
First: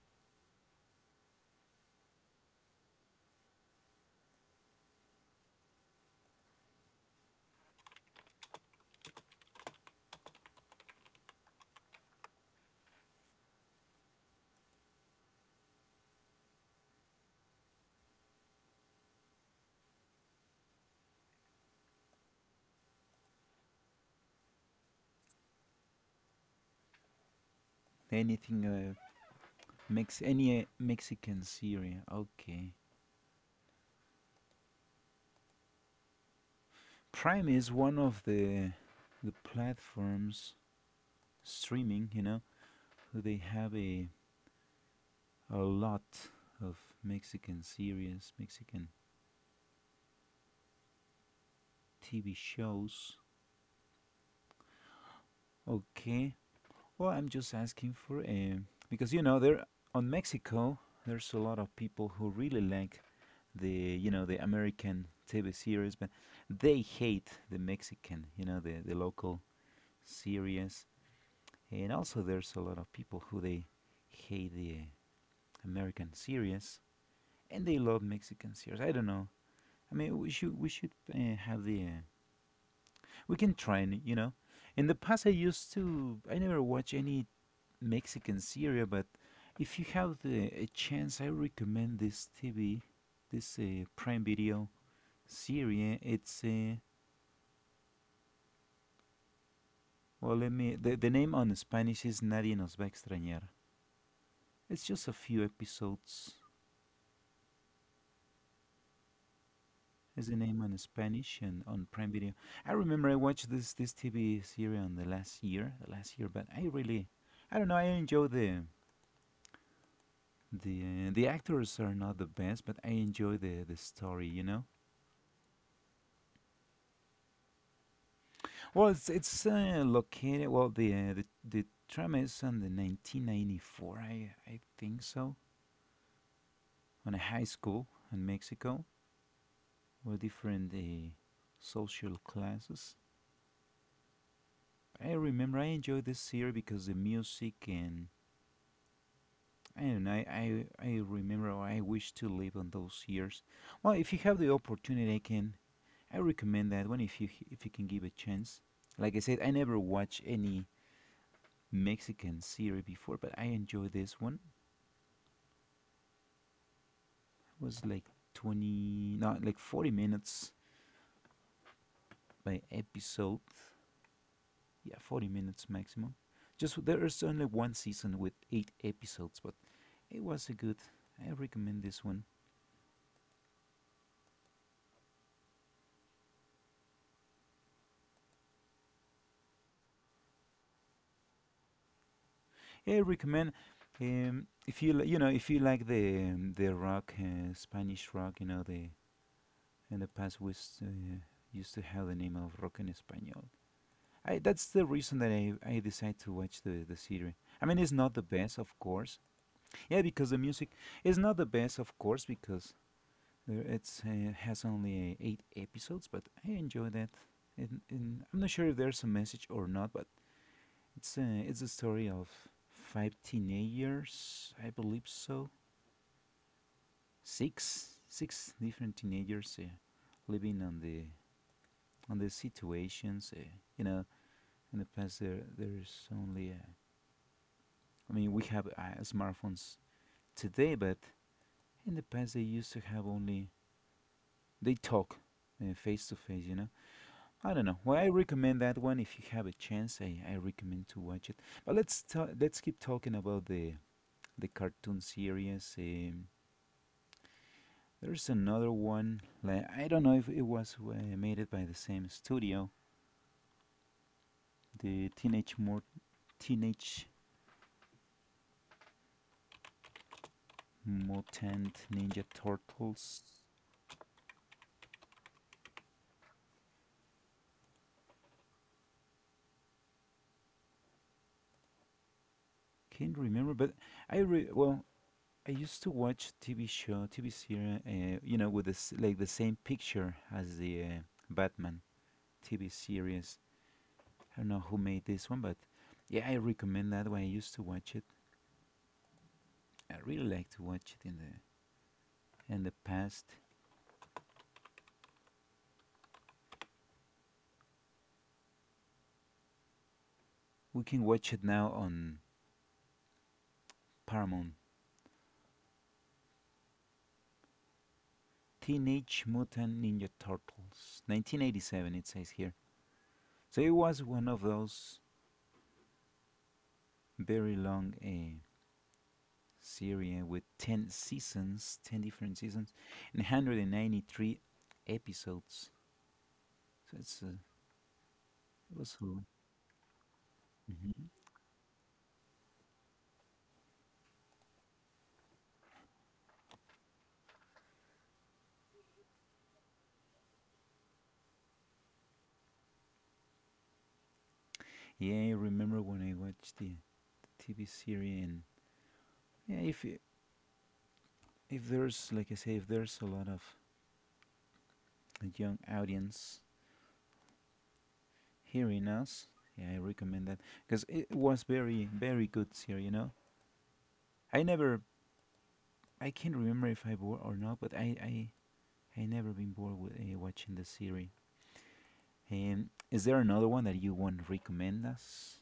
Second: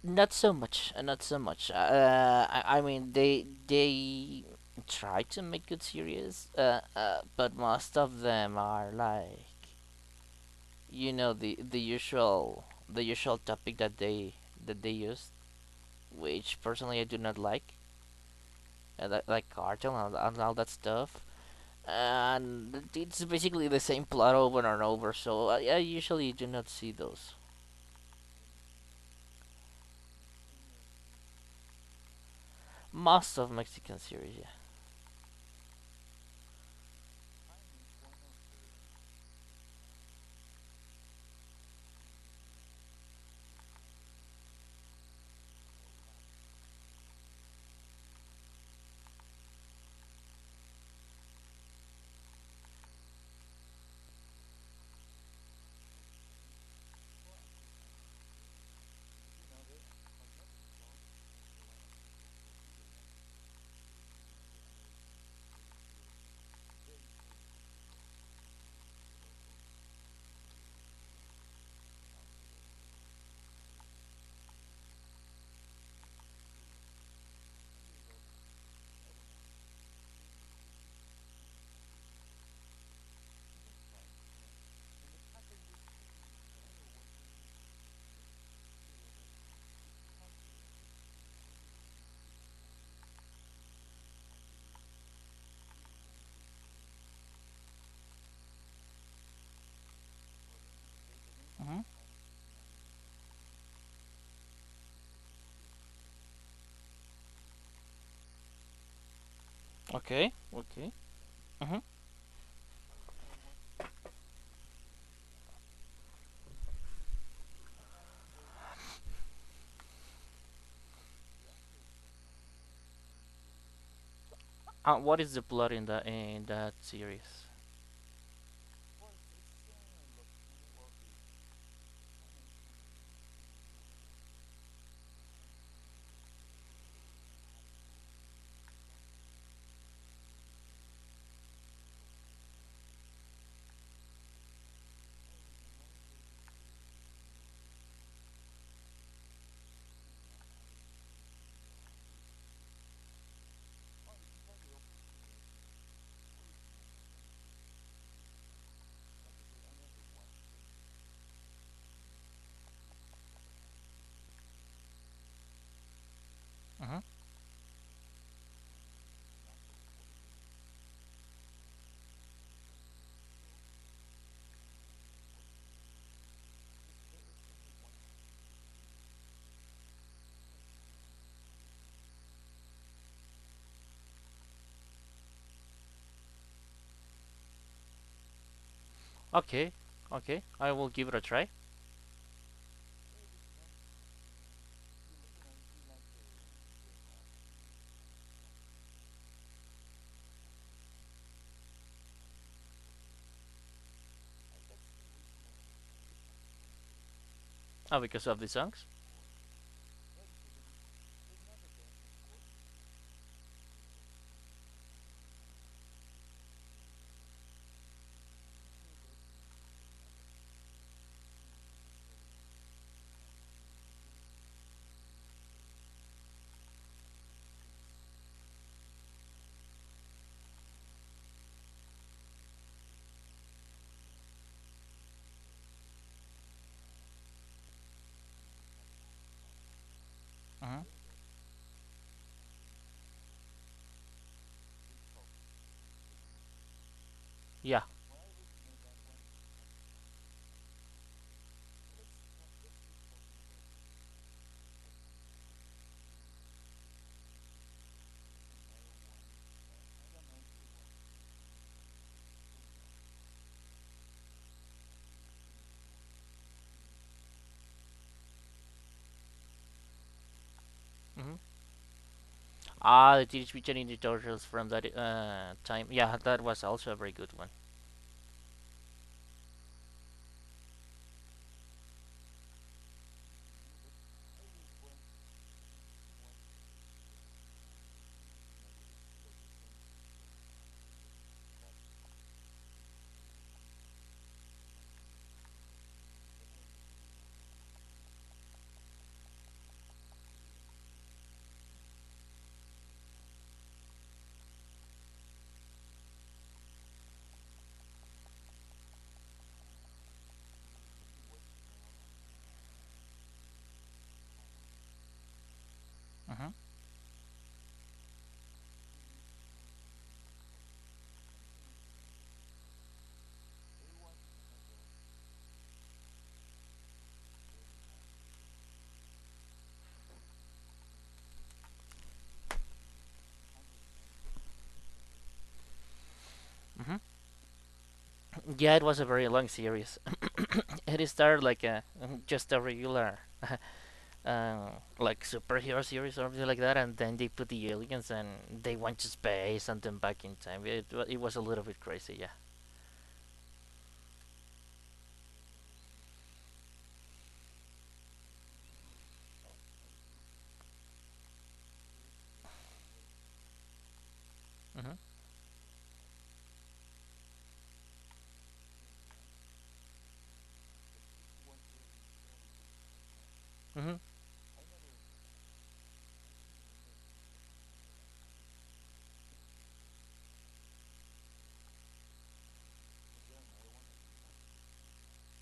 Speaker 2: Not so much. Not so much. I mean, they try to make good series, but most of them are like, you know, the usual topic that they use, which personally I do not like, like cartel and all that stuff. And it's basically the same plot over and over, so I usually do not see those.
Speaker 1: anything any Mexican series. Okay.
Speaker 2: Most of Mexican series, yeah.
Speaker 1: Prime is one of the platforms streaming, you know, they have a lot of Mexican series, Mexican TV shows. Okay. Well, I'm just asking for a because you know there on Mexico there's a lot of people who really like the you know the American TV series, but they hate the Mexican, you know, the local series. And also, there's a lot of people who they hate the American series and they love Mexican series. I don't know. I mean, we should have the we can try, and, you know. In the past, I used to I never watch any Mexican series, but if you have the a chance, I recommend this TV, this Prime Video series. It's well, let me the name on
Speaker 2: hmm
Speaker 1: Spanish is Nadie nos va a extrañar. It's just a few episodes is
Speaker 2: Okay.
Speaker 1: the name in
Speaker 2: Okay.
Speaker 1: Spanish and
Speaker 2: Mhm.
Speaker 1: on Prime Video. I remember I watched this TV series on the last year, but I really, I don't know. I enjoy the actors are not the best, but I enjoy the story. You know,
Speaker 2: What is the plot in that series?
Speaker 1: well, it's located. Well, the drama is on the 1994. I think so on a high school in Mexico with different social classes. I remember I enjoyed this series because the music and I don't know. I remember I wish to live on those years. Well, if you have the opportunity, I recommend that one if you can give a chance. Like I said, I never watched any Mexican series before, but I enjoy this one.
Speaker 2: Mhm.
Speaker 1: It was like 20, not like 40 minutes by episode. Yeah, 40 minutes maximum. Just there is only one season with eight episodes, but it was a good. I recommend this one.
Speaker 2: Okay. Okay. I will give it a try.
Speaker 1: I recommend. If you you know if you like the rock, Spanish rock, you know the in the past used to have the name of rock en español. That's the reason that I decided to watch the series. I mean, it's not the
Speaker 2: Because of the
Speaker 1: best, of
Speaker 2: songs.
Speaker 1: course. Yeah, because the music is not the best, of course, because it's has only eight episodes. But I enjoy that. And I'm not sure if there's a message or not, but it's a story of five teenagers, I believe so. Six different teenagers living on the situations. You know, in the past there's only. I mean, we have smartphones today,
Speaker 2: Mhm.
Speaker 1: but in the past they used to have only they talk face to face. You know, I don't know.
Speaker 2: Yeah.
Speaker 1: Well, I recommend that one if you have a chance. I recommend to watch it. But let's keep talking about the cartoon series. There's another one. Like I don't know if it was made it by the same studio. The Teenage Mut Teenage
Speaker 2: hmm
Speaker 1: Mutant Ninja
Speaker 2: Ah,
Speaker 1: Turtles.
Speaker 2: the Teenage Mutant Ninja Turtles from that time. Yeah, that was also a very good one.
Speaker 1: Can't remember, but well I used to watch TV show, TV series, you know, with this like the same picture as the Batman TV series. I don't know who made this one, but yeah, I recommend that one. I used to watch it. I really like to watch it in the past. We can watch it now on Paramount.
Speaker 2: Mhm.
Speaker 1: Teenage Mutant Ninja Turtles, 1987, it says here. So it was one of those very long series with 10 seasons, 10 different seasons, and 193 episodes. So
Speaker 2: Mm-hmm.
Speaker 1: it
Speaker 2: Yeah, it
Speaker 1: was
Speaker 2: was a
Speaker 1: cool. Lot.
Speaker 2: very long series. It
Speaker 1: Mhm.
Speaker 2: started like a just a regular uh, like superhero series or something like that, and then they put the aliens and they went to space and then back in time. It was a little bit crazy, yeah.
Speaker 1: Yeah, I remember when I watched the TV series, and yeah, if there's like I say, if there's a lot of
Speaker 2: Mm-hmm.
Speaker 1: young audience hearing us, yeah, I recommend that because it was very very good series. You know,
Speaker 2: Mm-hmm.
Speaker 1: I never I can't remember if I bored or not, but I never been bored with watching the series. Is there another one that you want to recommend us?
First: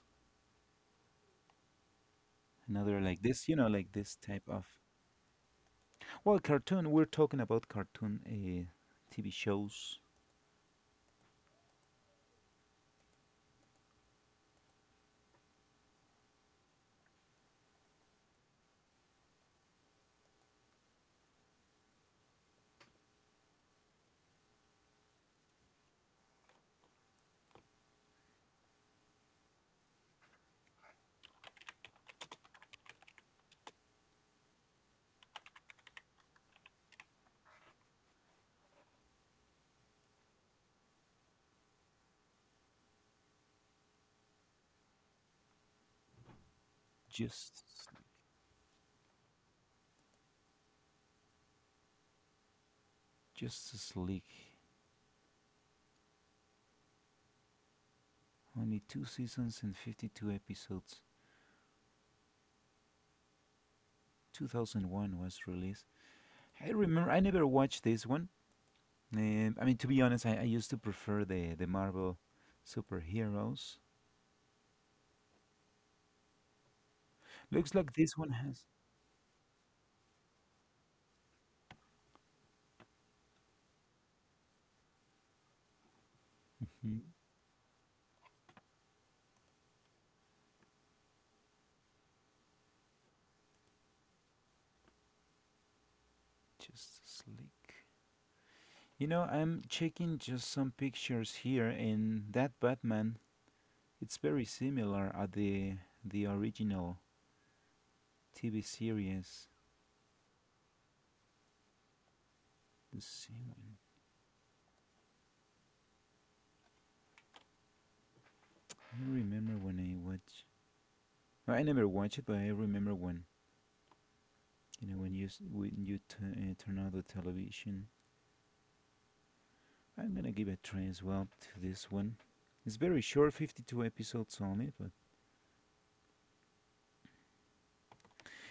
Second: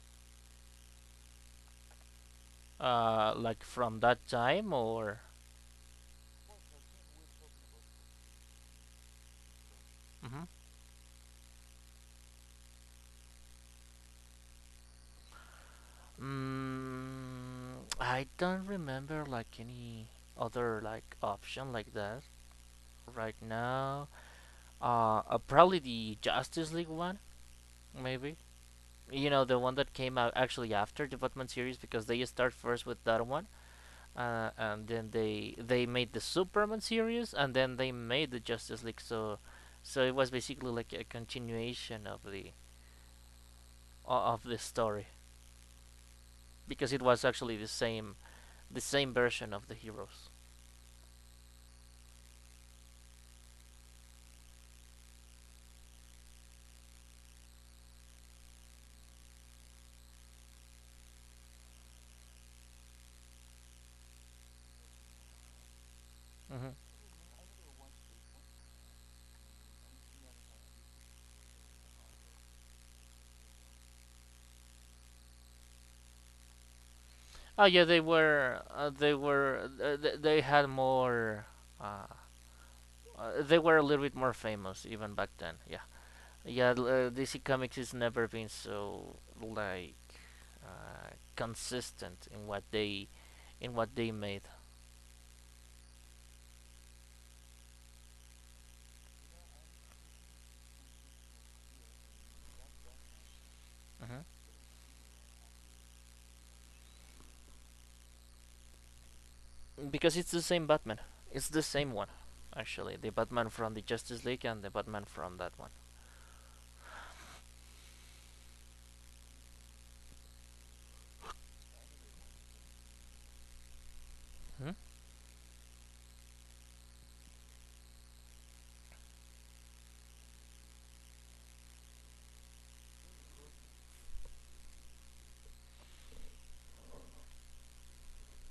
Speaker 1: Another like this, you
Speaker 2: Like
Speaker 1: know, like
Speaker 2: from
Speaker 1: this
Speaker 2: that
Speaker 1: type of.
Speaker 2: time or.
Speaker 1: Well, cartoon. We're talking about cartoon TV shows.
Speaker 2: Hmm. I don't remember like any other like option like that right now. Probably the Justice League one, maybe. You know, the one that came out actually after the Batman series because they start first with that one, and then they made the Superman series and then they made the Justice League. So it was basically like a continuation of the story because it was actually
Speaker 1: Just
Speaker 2: the same version of the heroes.
Speaker 1: Justice League, only two seasons and 52 episodes. 2001 was released. I
Speaker 2: Hmm.
Speaker 1: remember I never watched this one. I mean, to be honest, I used to prefer the Marvel superheroes.
Speaker 2: Oh
Speaker 1: Looks
Speaker 2: yeah,
Speaker 1: like
Speaker 2: they
Speaker 1: this one
Speaker 2: were
Speaker 1: has.
Speaker 2: they were they had more. Uh, they were a little bit more famous even back then. Yeah. Yeah,
Speaker 1: Mhm.
Speaker 2: DC Comics has never been so like consistent in what they made.
Speaker 1: Just sleek. You know, I'm checking just some pictures here, and that Batman, it's
Speaker 2: Hmm.
Speaker 1: very similar at the original TV series.
Speaker 2: Because it's the same Batman. It's the same one, actually.
Speaker 1: The
Speaker 2: The
Speaker 1: same
Speaker 2: Batman from
Speaker 1: one.
Speaker 2: the Justice League and the Batman from that one.
Speaker 1: I remember when I watch. No, I never watched it, but I remember when
Speaker 2: Mhm.
Speaker 1: you know when you s- when you t- turn on the television. I'm gonna give a try as well to this one. It's very short, 52 episodes only, but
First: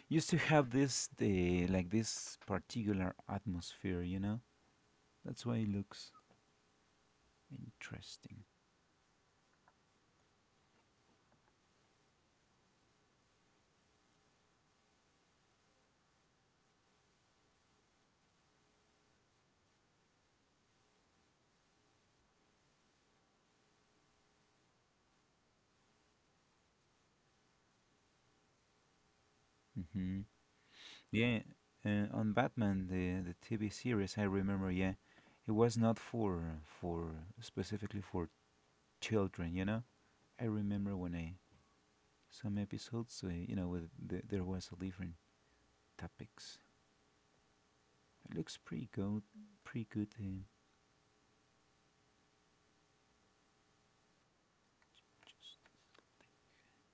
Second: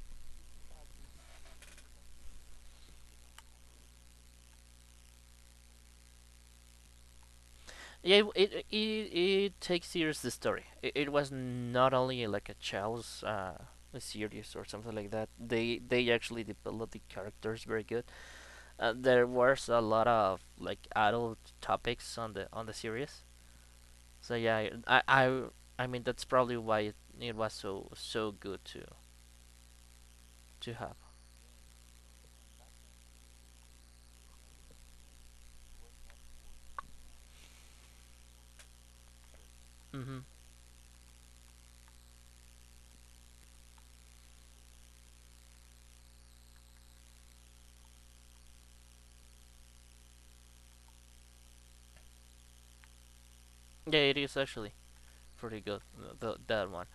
Speaker 1: used to have this the like this particular atmosphere, you know. That's why it looks
Speaker 2: Yeah,
Speaker 1: interesting.
Speaker 2: it takes serious the story. It was not only like a child's series or something like that. They actually developed the characters very good. Uh, there was a lot of like adult topics on the series. So yeah, I mean that's probably why it was so good
Speaker 1: Hmm.
Speaker 2: to have.
Speaker 1: Yeah, on Batman the TV series, I remember. Yeah, it was not for specifically for children, you know.
Speaker 2: Hmm.
Speaker 1: I remember when I some episodes, you know, with the, there was a different topics. It looks pretty good, pretty good.
Speaker 2: Yeah, it is actually pretty good the, that one.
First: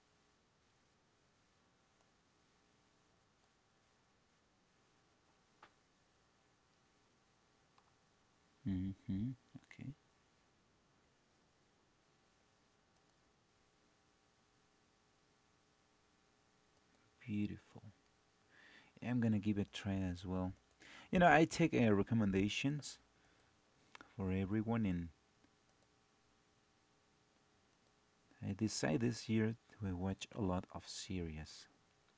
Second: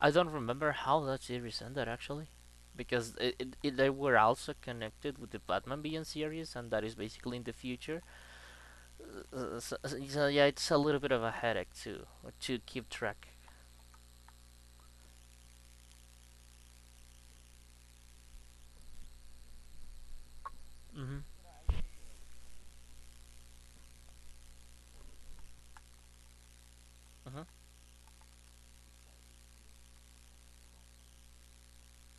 Speaker 2: I don't remember how that series ended actually, because they were also connected with the Batman Beyond series, and that is basically in the future. Uh,
Speaker 1: Mm-hmm.
Speaker 2: uh, so,
Speaker 1: Okay,
Speaker 2: so yeah, it's a little bit of a headache to keep track.
Speaker 1: beautiful. I'm gonna give it a try as well.
Speaker 2: Mm-hmm.
Speaker 1: You know, I take recommendations for everyone, and
Speaker 2: Uh-huh.
Speaker 1: I decide this year to watch a lot of series.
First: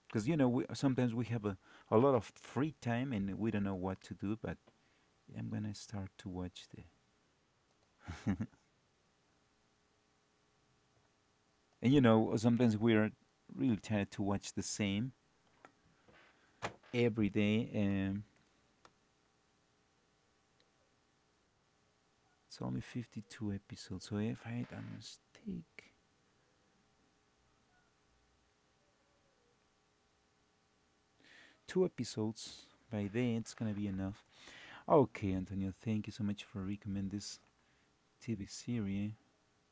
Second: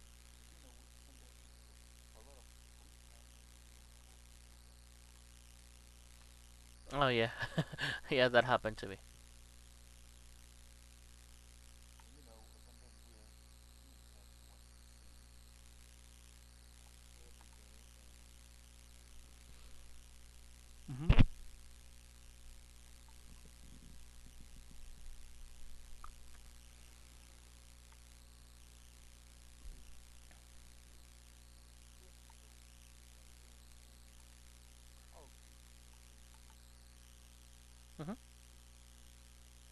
Speaker 1: Because, you know, we, sometimes we have a lot of free time and we don't know what to do, but I'm going to start to watch the.
Speaker 2: Oh yeah, yeah, that happened to me.
Speaker 1: And, you know, sometimes we are really tired to watch the same every day.
Speaker 2: Hmm.
Speaker 1: It's only 52 episodes. So if I don't mistake, two episodes by day, it's going to be enough. Okay, Antonio, thank you so much for recommend this TV series.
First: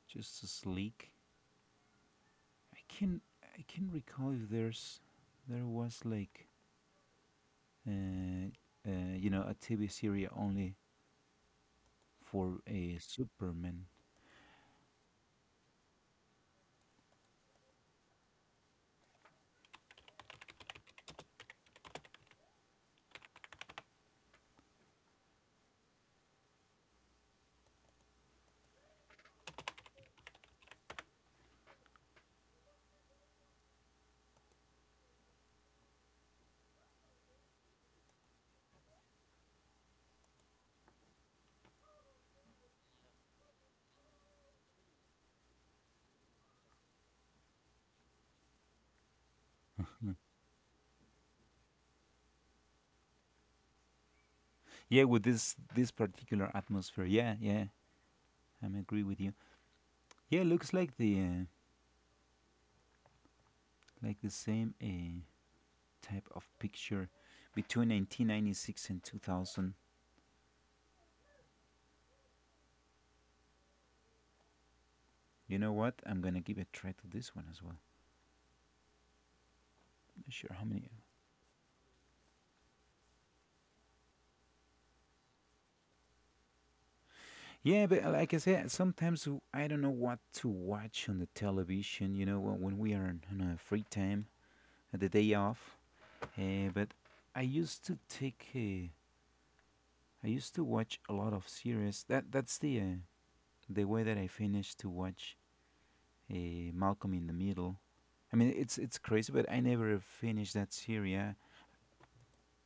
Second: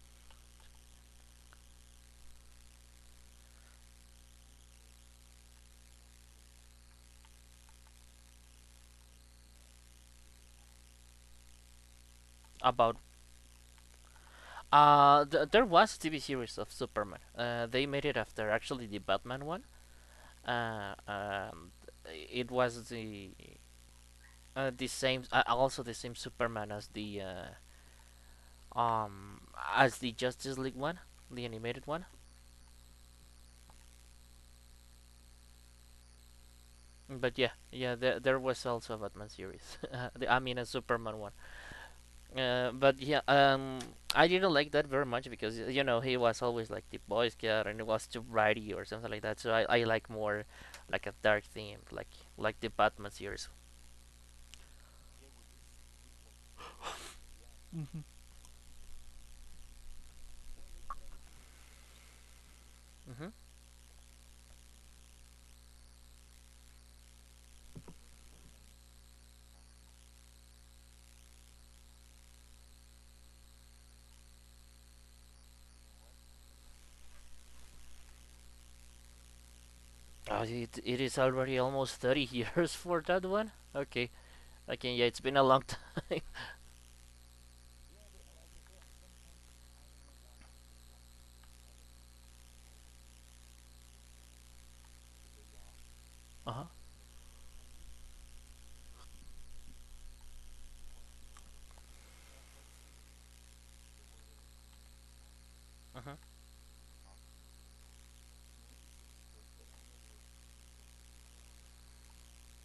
Speaker 1: Just as leak. I can I can recall if there was like uh, you know a TV series only for
Speaker 2: About
Speaker 1: a Superman.
Speaker 2: there was a TV series of Superman. They made it after actually the Batman one. Uh, um, it was the same, also the same Superman um as the Justice League one, the animated one. But yeah, yeah, there was also a Batman series. The, I mean a Superman one. But yeah, I didn't like that very much because you know he was always like the Boy Scout and it was too bratty or something like that. So I like
Speaker 1: Mm.
Speaker 2: more like a dark theme, like the Batman series.
Speaker 1: Yeah, with this particular atmosphere. Yeah, yeah, I am agree with you. Yeah, looks
Speaker 2: Mm-hmm.
Speaker 1: like the same type of picture between 1996 and 2000. You know what? I'm gonna give a try to this one as well. Not
Speaker 2: Oh,
Speaker 1: sure how many.
Speaker 2: it is already almost 30 years for that one. Okay, okay, yeah, it's been a long time.
Speaker 1: Yeah, but like I said, I don't know what to watch on the television, you know, when we are on a free time, the day off.
Speaker 2: Uh huh.
Speaker 1: But I used to take, uh, I used to watch a lot of series. That's the way that I finished to watch
Speaker 2: Uh-huh.
Speaker 1: Malcolm in the Middle. I mean, it's crazy, but I never finished that series.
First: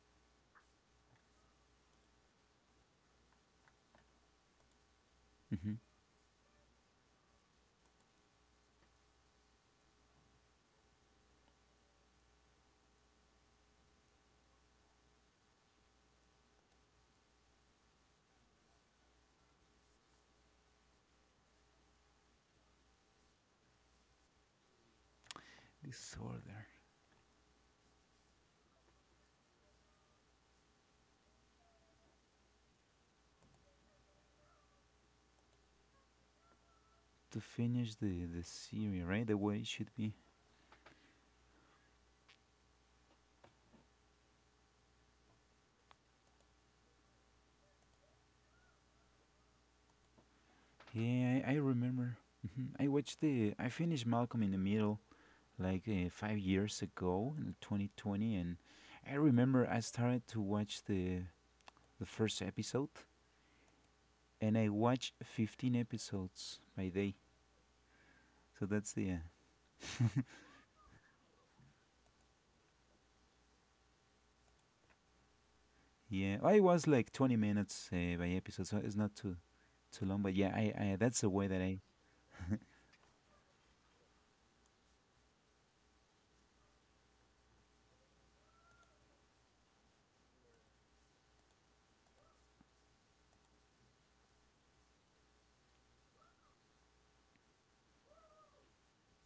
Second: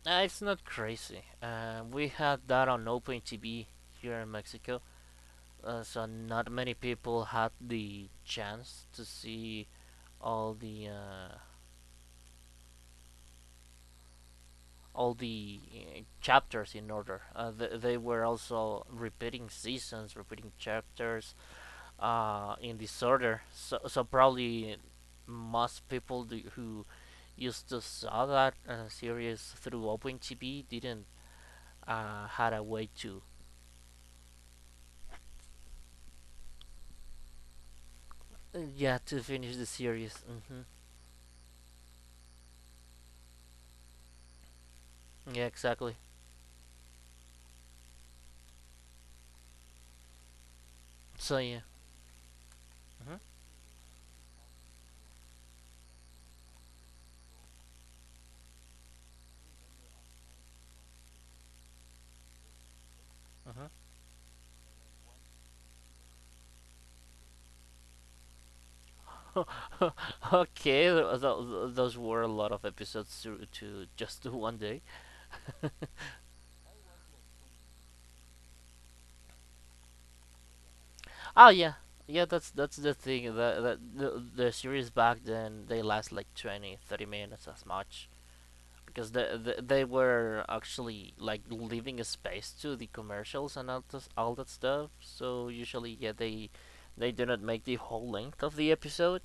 Speaker 2: It's not crazy. We had that on Open TV here in Mexico,
Speaker 1: Mm-hmm.
Speaker 2: so not many people had the chance to see all the uh, all the chapters in order. They were also repeating seasons, repeating chapters in disorder. So probably most people do,
Speaker 1: Disorder
Speaker 2: who used to saw that series through OpenTV didn't had a way to
Speaker 1: to finish the
Speaker 2: yeah
Speaker 1: series,
Speaker 2: to
Speaker 1: right? The
Speaker 2: finish
Speaker 1: way
Speaker 2: the
Speaker 1: it should
Speaker 2: series.
Speaker 1: be.
Speaker 2: Hmm. Yeah, exactly. So
Speaker 1: Yeah, I
Speaker 2: yeah.
Speaker 1: remember. Mhm. I watched the. I finished Malcolm in the Middle like 5 years ago in 2020, and I remember I started to watch the first episode,
Speaker 2: Hmm.
Speaker 1: and I watched 15 episodes by day. So that's the.
Speaker 2: Okay, those were a lot of episodes to just do one day.
Speaker 1: Yeah, I was like 20 minutes by episode, so it's not too long. But yeah, I that's the way
Speaker 2: Oh
Speaker 1: that
Speaker 2: yeah,
Speaker 1: I.
Speaker 2: yeah. That's the thing. The series back then they last like 20, 30 minutes as much because they were actually like leaving a space to the commercials and all this, all that stuff. So usually yeah they do not make the whole length of the episode.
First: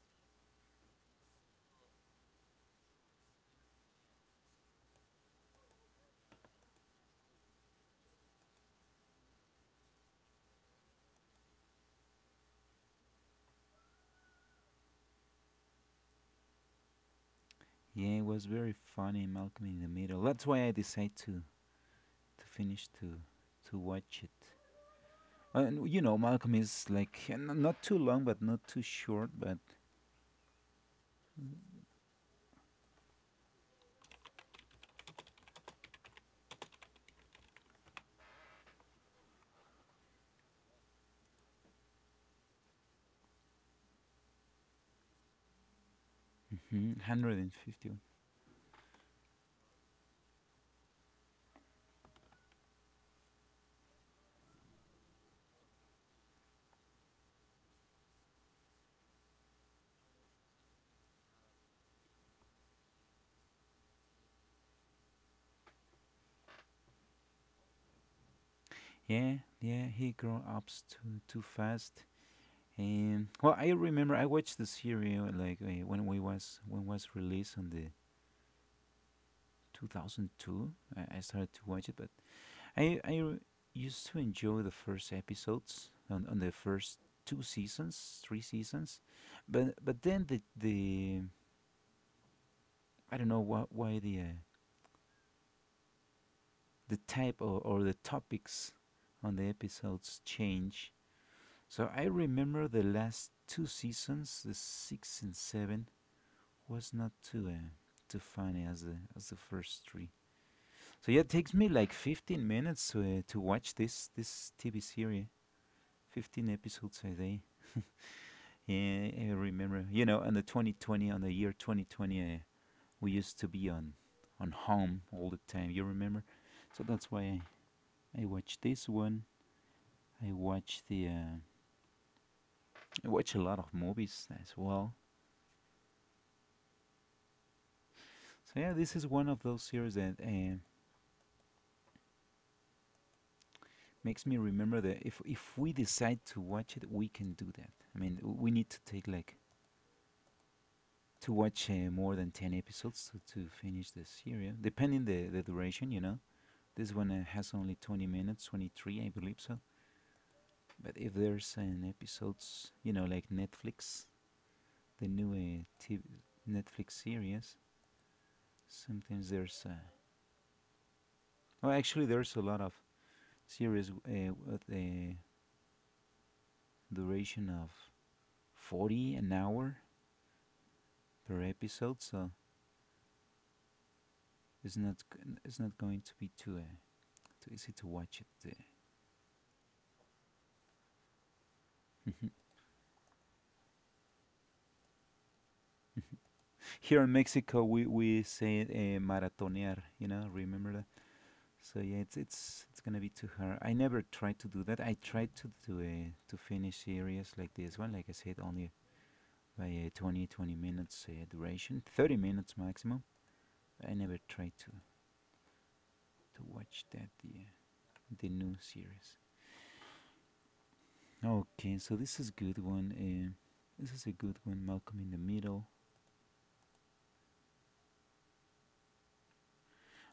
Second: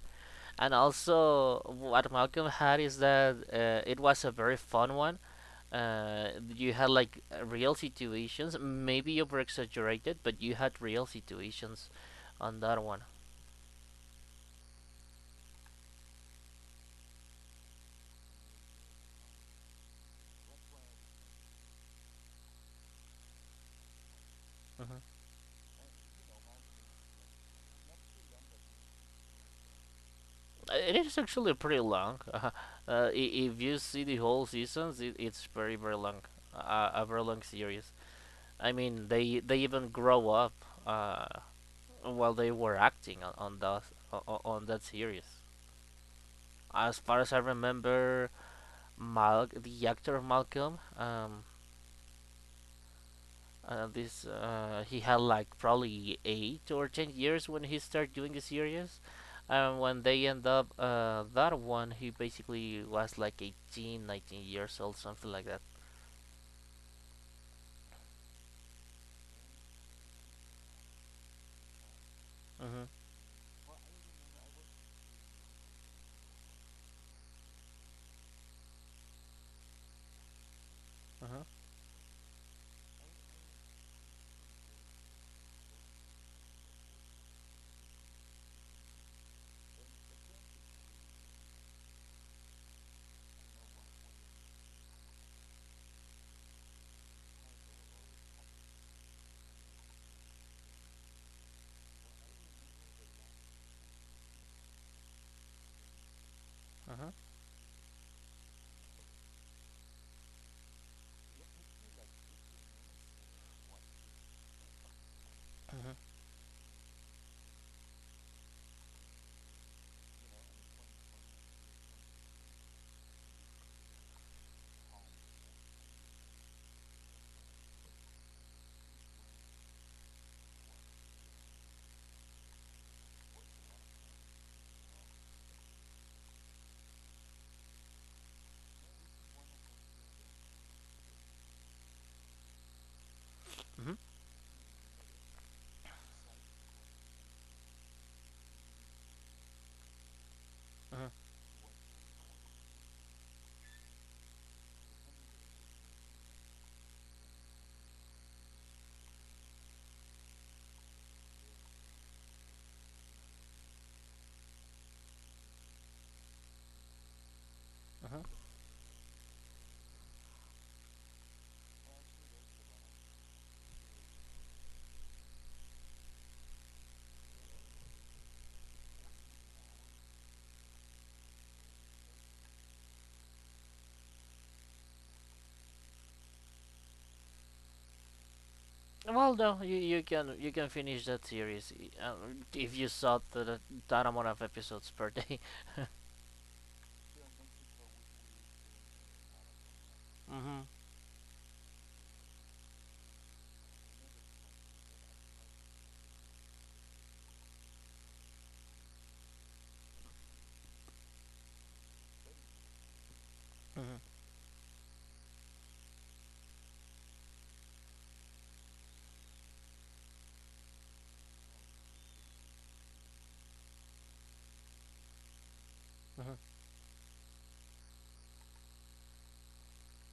Speaker 2: And also what Malcolm had is that it was a very fun one. You had like real situations, maybe over exaggerated, but you had real situations on that one.
Speaker 1: Yeah, it was very funny, Malcolm in the Middle. That's why I decided to finish to watch it.
Speaker 2: Mm-hmm.
Speaker 1: And you know, Malcolm is like not too long, but not too short, but
Speaker 2: It is actually pretty long. If you see the whole seasons, it's very very long, a very long series. I mean, they even grow up uh, while they were acting on that on that series.
Speaker 1: mhm,
Speaker 2: As far as I
Speaker 1: 150.
Speaker 2: remember, Mal the actor Malcolm, this he had like probably 8 or 10 years when he started doing the series, and when they end up that one, he basically was like 18, 19 years old, something like that.
Speaker 1: Yeah, yeah, he grew up too fast.
Speaker 2: Mhm,
Speaker 1: And well, I remember I watched the series like when was released on the 2002. I
Speaker 2: mhm,
Speaker 1: started to watch it, but I I r- used to enjoy the first episodes on the first two seasons, three seasons, but then the I don't know why the type or the topics on the episodes change. So I remember the last two seasons, the six and seven, was
Speaker 2: mhm,
Speaker 1: not too funny as the first three. So yeah, it takes me like 15 minutes to watch this TV series,
Speaker 2: mhm,
Speaker 1: 15 episodes a day. Yeah, I remember, on the 2020, on the year 2020, we used to be on home all the time. You remember? So that's why I watched this one I watch the uh, I watch a lot of movies as well. So yeah, this is one of those series that
Speaker 2: mhm,
Speaker 1: makes me remember that if we decide to watch it, we can do that. I mean, we need to take like
Speaker 2: mhm,
Speaker 1: to watch more than 10 episodes to finish the series, depending the duration. You know, this one has only 20 minutes, 23, I believe so. But if there's an episodes, you know, like Netflix, the new TV, Netflix series,
Speaker 2: mhm.
Speaker 1: sometimes there's. Well, actually, there's a lot of series with a duration of 40 an hour per episode, so it's not going to be too easy to watch it
Speaker 2: Well, no, you can finish that series uh,
Speaker 1: uh.
Speaker 2: if you saw the that amount of episodes per day.
Speaker 1: Here in Mexico we say maratonear, you know,
Speaker 2: Hmm.
Speaker 1: remember that. So yeah, it's gonna be too hard. I never tried to do that. I tried to do to finish series like this one, like I said, only by twenty minutes duration, 30 minutes maximum. I
Speaker 2: Hmm.
Speaker 1: never tried to watch that the new series. Okay, so this is good one. This is a good one, Malcolm in the Middle.
Speaker 2: Hmm.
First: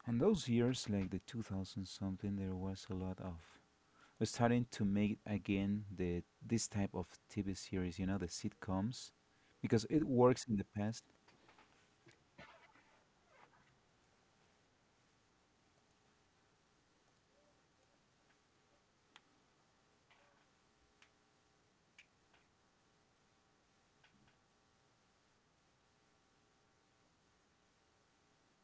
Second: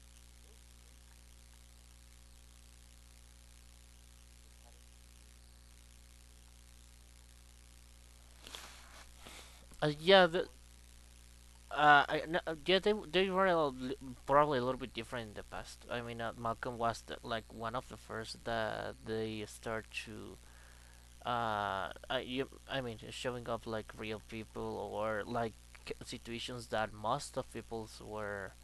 Speaker 1: And those years, like the 2000 something, there was a lot of starting to make again the this type of TV series, you know, the sitcoms, because it
Speaker 2: Yeah,
Speaker 1: works
Speaker 2: the,
Speaker 1: in the past.
Speaker 2: I, no, Yeah, they were probably a little bit different in the past. I mean, Malcolm was the, like one of the first that they start to I mean, showing up like real people or like situations that most of people's were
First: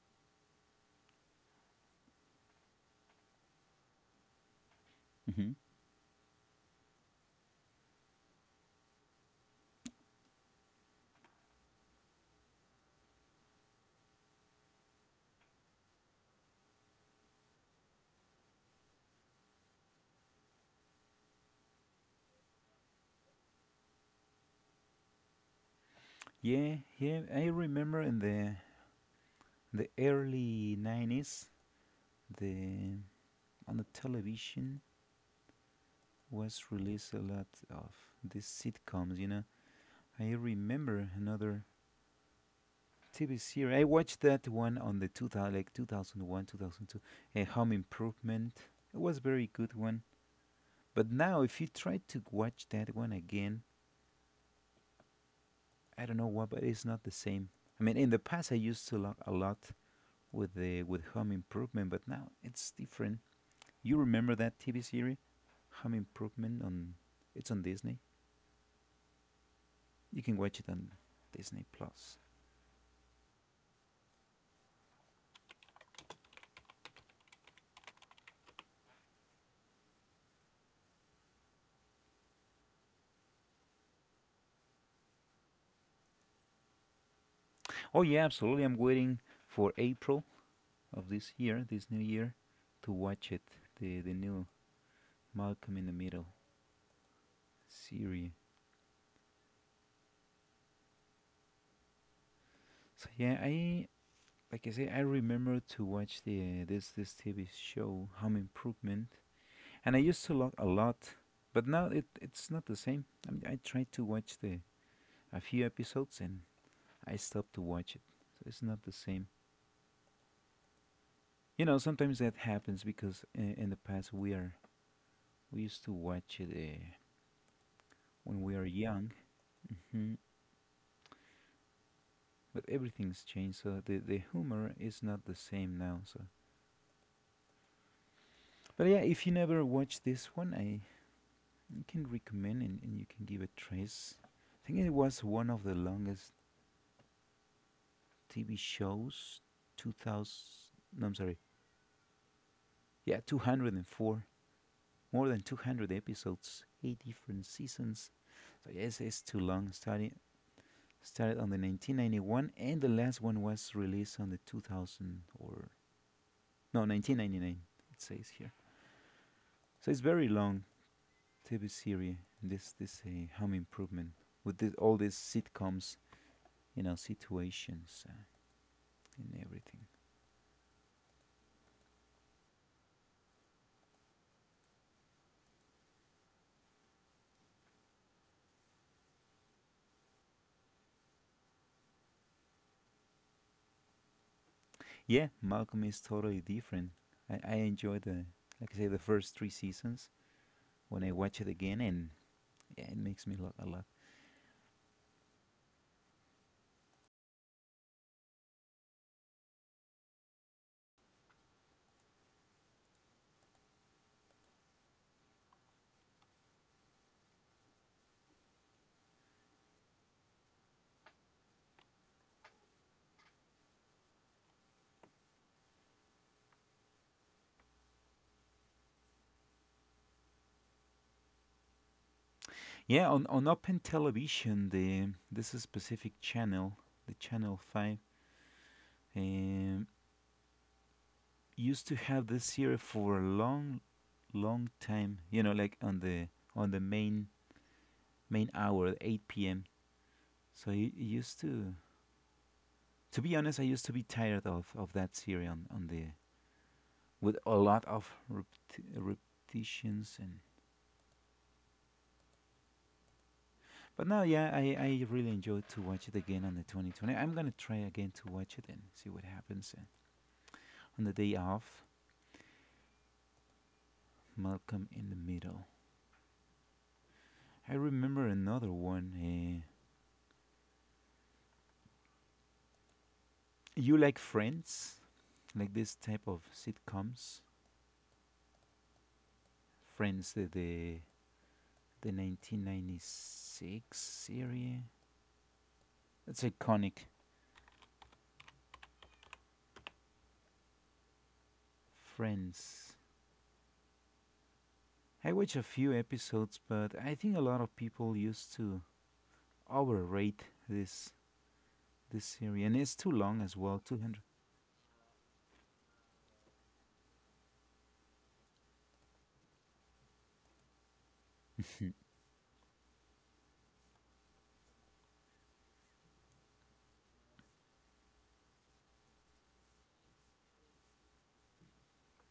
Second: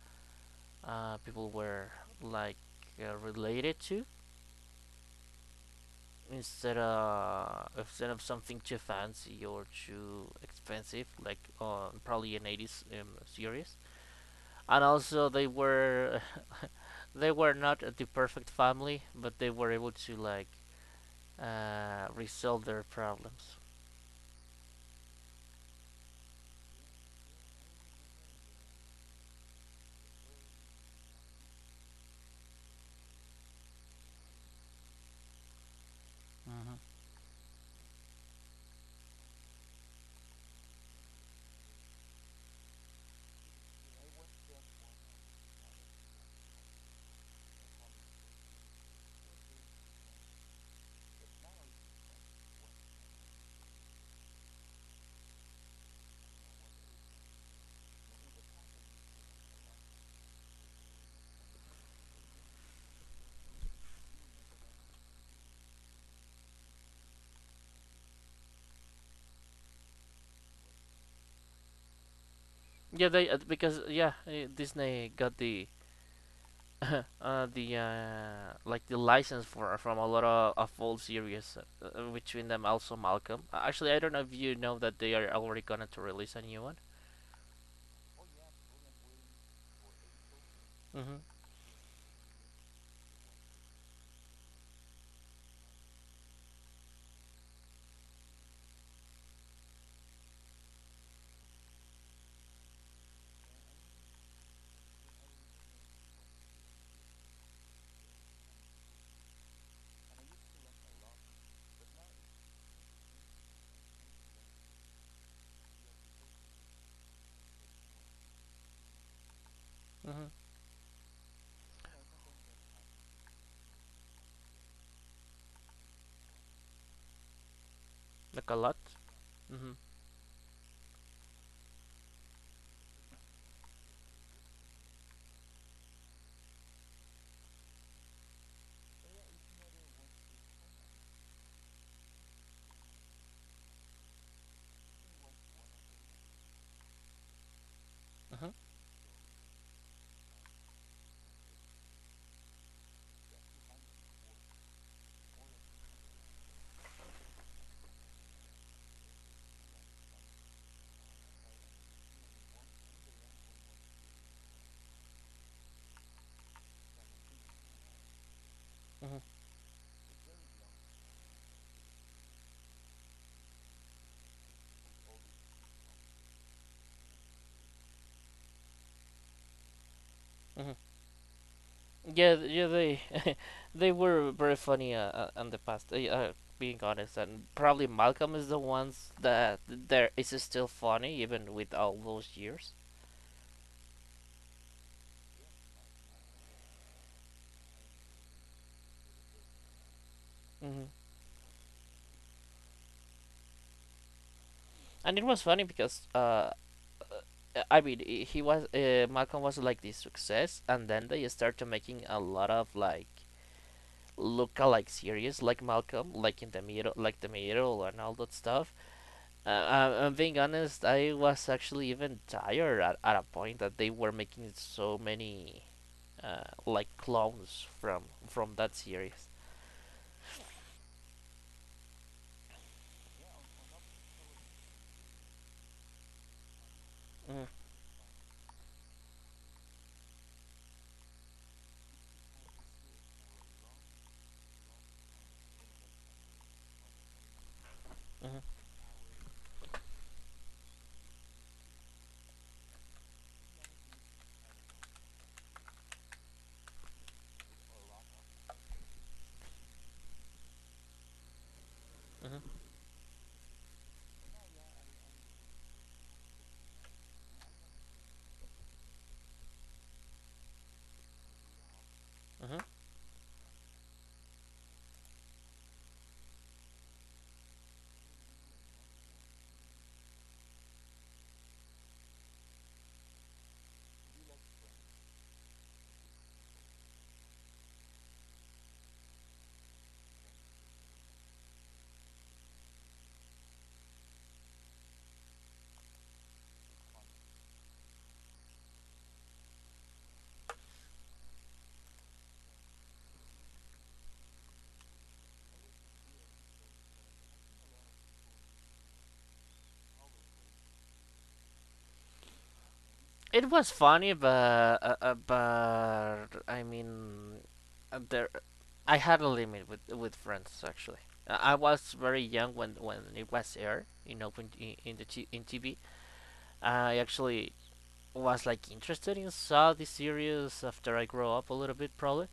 Speaker 2: people were like related to
Speaker 1: Hmm.
Speaker 2: instead of something too fancy or too expensive like probably an 80s series and also they were not the perfect family, but they were able to like resolve their problems.
Speaker 1: Yeah, yeah, I remember in the early 90s, the on the television was
Speaker 2: Mhm.
Speaker 1: released a lot of these sitcoms, you know. I remember another TV series. I watched that one on the 2000, like 2001, 2002, Home Improvement. It was very good one. But now, if you try to watch that one again, I don't know why, but it's not the same. I mean, in the past, I used to laugh a lot with Home Improvement, but now it's different. You remember that TV series, Home Improvement? On It's on Disney. You can watch it on Disney Plus.
Speaker 2: Yeah, they because yeah, Disney got the the like the license for from a lot of old series, between them also Malcolm. Actually, I don't know if you know that they are already gonna to release a new one.
Speaker 1: Oh yeah, absolutely. I'm waiting for April of
Speaker 2: Mhm.
Speaker 1: this year, this new year, to watch it, the new Malcolm in the Middle series. So yeah, I like I say, I remember to watch the this this TV show Home Improvement, and I used to love a lot, but now it's not the same. I mean, I tried to watch the a few episodes and I stopped to watch it, so it's not the same.
Speaker 2: Mhm.
Speaker 1: You know, sometimes that happens because in the past we used to watch it when
Speaker 2: Like a
Speaker 1: we are
Speaker 2: lot.
Speaker 1: young.
Speaker 2: Mhm.
Speaker 1: Mhm. But everything's changed, so the humor is not the same now. So but yeah, if you never watched this one, I can recommend, and you can give it a trace. I think it was one of the longest
Speaker 2: Mhm.
Speaker 1: TV shows. 2000. No, I'm sorry. Yeah, 204, more than 200 episodes, eight different seasons. So yes, it's too long. Started on the 1991, and the last one was released on the 2000 or no, 1999, it says here.
Speaker 2: Mhm.
Speaker 1: So it's very long TV series, this Home Improvement, with this, all these sitcoms, you know, situations and everything.
Speaker 2: Mhm. Yeah, yeah, they they were very funny in the past. Being honest, and probably Malcolm is the ones that there is still funny even with all those years.
Speaker 1: Yeah, Malcolm is totally different. I enjoy the, like I say, the first three seasons
Speaker 2: Hmm.
Speaker 1: when I watch it again, and yeah, it makes me laugh a lot.
Speaker 2: And it was funny because I mean he was Malcolm was like this success, and then they started making a lot of like look-alike series like Malcolm, like in the middle, like the middle, and all that stuff. I'm being honest, I was actually even tired at a point that they were making so many like clones from that series.
Speaker 1: Yeah, on Open Television, the this is specific channel, the
Speaker 2: Mhm,
Speaker 1: channel five, um, used to have this series for a long, long time. You know, like on the main
Speaker 2: mhm,
Speaker 1: main hour, 8 p.m. So you used to be honest, I used to be tired of that series on the with a lot of repetitions and.
Speaker 2: mhm,
Speaker 1: But now, yeah, I really enjoyed to watch it again on the 2020. I'm gonna try again to watch it and see what happens. And on the day off,
Speaker 2: mhm.
Speaker 1: Malcolm in the Middle. I remember another one. You like Friends, like this type of sitcoms. Friends, the 1996 series. It's iconic. Friends. I watched a few episodes, but I think a lot of people used to overrate this this series, and it's too long
Speaker 2: It
Speaker 1: as
Speaker 2: was
Speaker 1: well. Two
Speaker 2: funny,
Speaker 1: hundred.
Speaker 2: but I mean, there I had a limit with friends actually. I was very young when it was aired, you know, when, in the in TV. I actually was like interested in saw the series after I grow up a little bit probably.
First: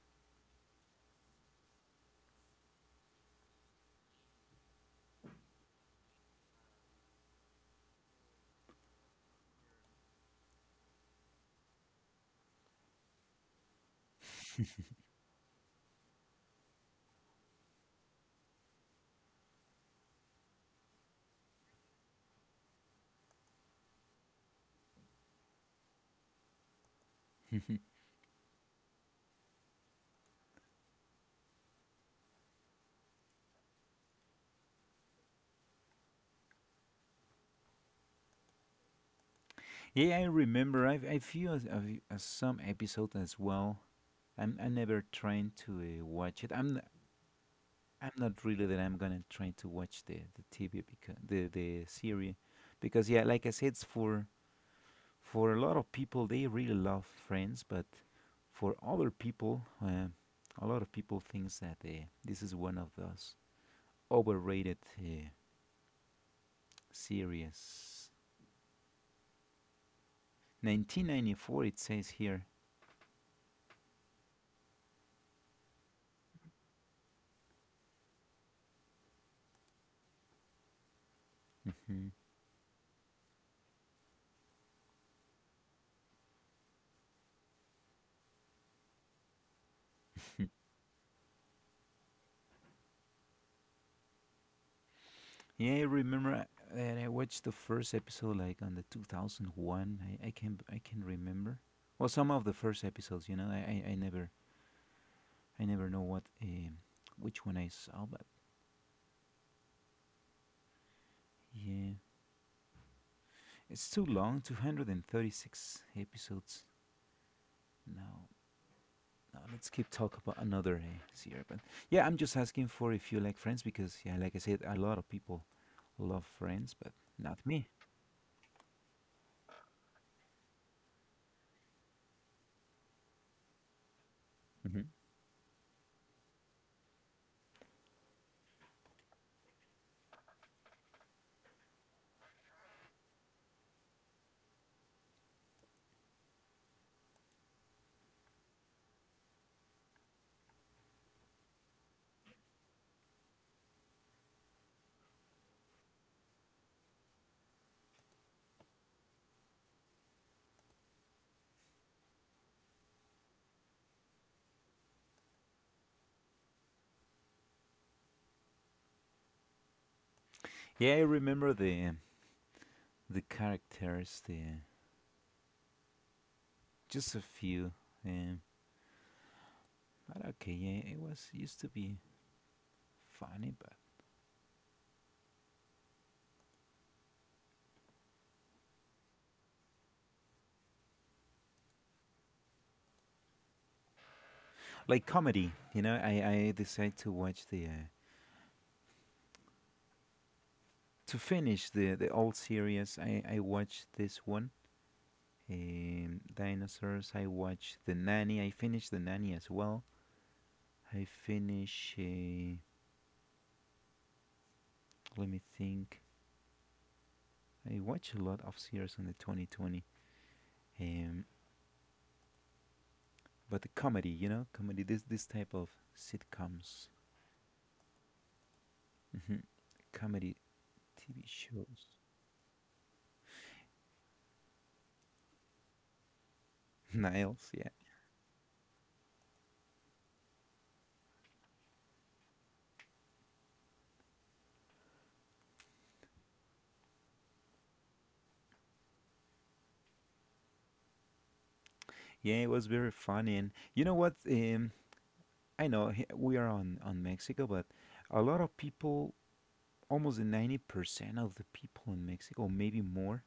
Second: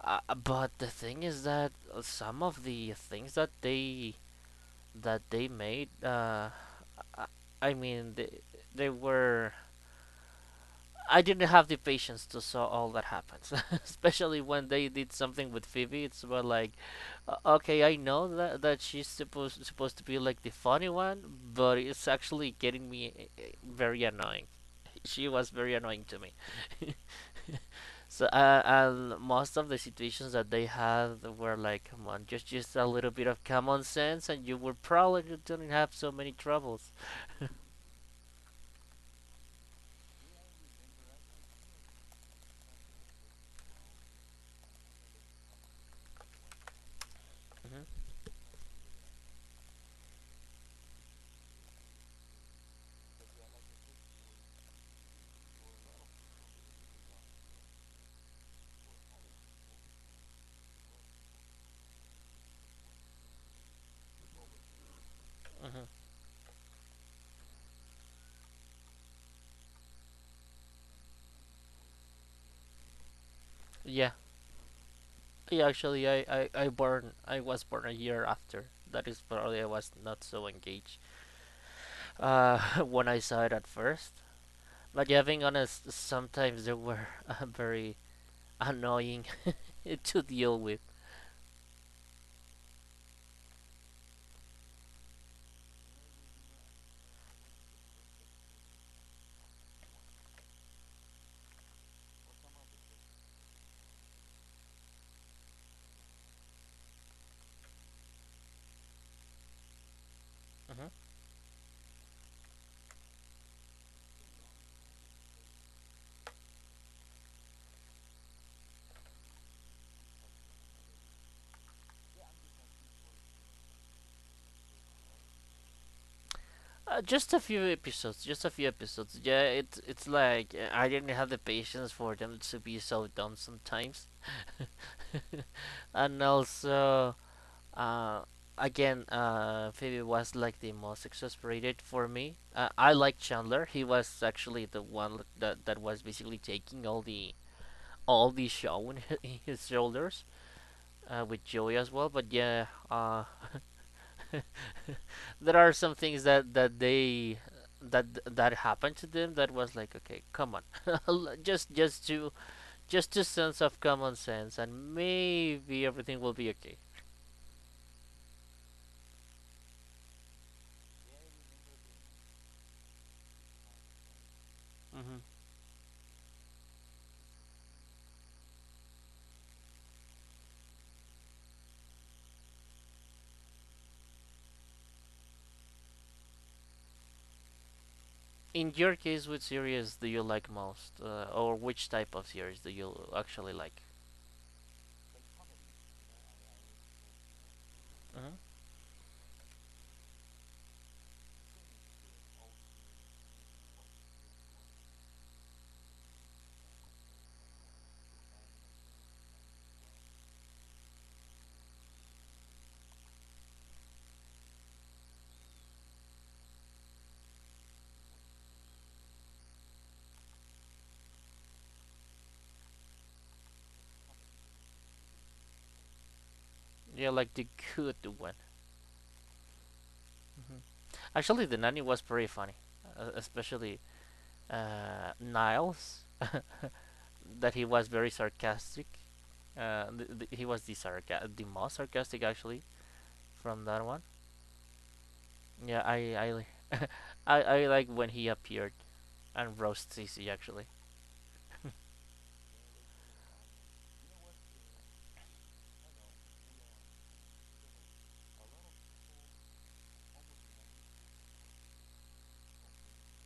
Speaker 2: But the thing is that some of the things that they made, I- mean, they were. I didn't have the patience to saw all that happens, especially when they did something with Phoebe. It's about like, okay, I know that that she's supposed to be like the funny one, but it's actually getting me very annoying. She was very annoying to me. So, and most of the situations that they had were like, come on, just a little bit of common sense, and you would probably don't have so many troubles.
Speaker 1: Yeah, I remember. I've I few as, as some episodes as well. I never trying to watch it.
Speaker 2: Hmm.
Speaker 1: I'm not really that I'm gonna try to watch the TV because the series, because yeah, like I said, it's for a lot of people they really love Friends, but for other people a lot of people thinks that this is one of those overrated
Speaker 2: Hmm.
Speaker 1: series, 1994, it says here.
Speaker 2: Yeah, yeah. Actually, I born, I was born a year after. That is probably I was not so engaged.
Speaker 1: Hmm.
Speaker 2: Uh, when I saw it at first, but yeah, being honest, sometimes they were very annoying to deal with.
Speaker 1: Yeah, I remember that I watched the first episode like on the 2001. I can remember well some of the first episodes, you know. I never I never know what which one I saw, but
Speaker 2: Mhm.
Speaker 1: yeah, it's too long, 236 episodes. No, no. Let's keep talk about another series. But yeah, I'm just asking for if you like Friends because yeah, like I said, a lot of people love Friends, but
Speaker 2: Just
Speaker 1: not
Speaker 2: a few
Speaker 1: me.
Speaker 2: episodes, just a few episodes. Yeah, it's like I didn't have the patience for them to be so dumb sometimes,
Speaker 1: Hmm.
Speaker 2: and also, uh, Phoebe was like the most exasperated for me. I like Chandler. He was actually the one that that was basically taking all the show in his, in his shoulders, with Joey as well. But yeah, there are some things that that they that that happened to them that was like okay come on just just to just to sense of common sense and maybe everything will be okay.
Speaker 1: Yeah, I remember the characters, the
Speaker 2: Hmm.
Speaker 1: just a few. Um, but okay, yeah, it was used to be funny, but
Speaker 2: In your case which series do you like most or which type of series do you actually like.
Speaker 1: like comedy, you know. I decided to watch the
Speaker 2: Hmm.
Speaker 1: to finish the old series. I watched this one. Dinosaurs. I watched The Nanny. I finished The Nanny as well. I finish. Let me think. I watch a lot of series in the 2020. Um, but the comedy, you know, comedy. This type of sitcoms,
Speaker 2: Do like the good one.
Speaker 1: hmm comedy
Speaker 2: Hmm.
Speaker 1: TV
Speaker 2: Actually the
Speaker 1: shows.
Speaker 2: nanny was pretty funny especially Niles
Speaker 1: Niles,
Speaker 2: that he
Speaker 1: yeah,
Speaker 2: was very sarcastic. He was the the most sarcastic actually from that one. Yeah, I I like when he appeared and roast C C actually.
Speaker 1: yeah, it was very funny. And you know what? I know we are on Mexico, but a lot of people, almost 90% of the people in Mexico, maybe more,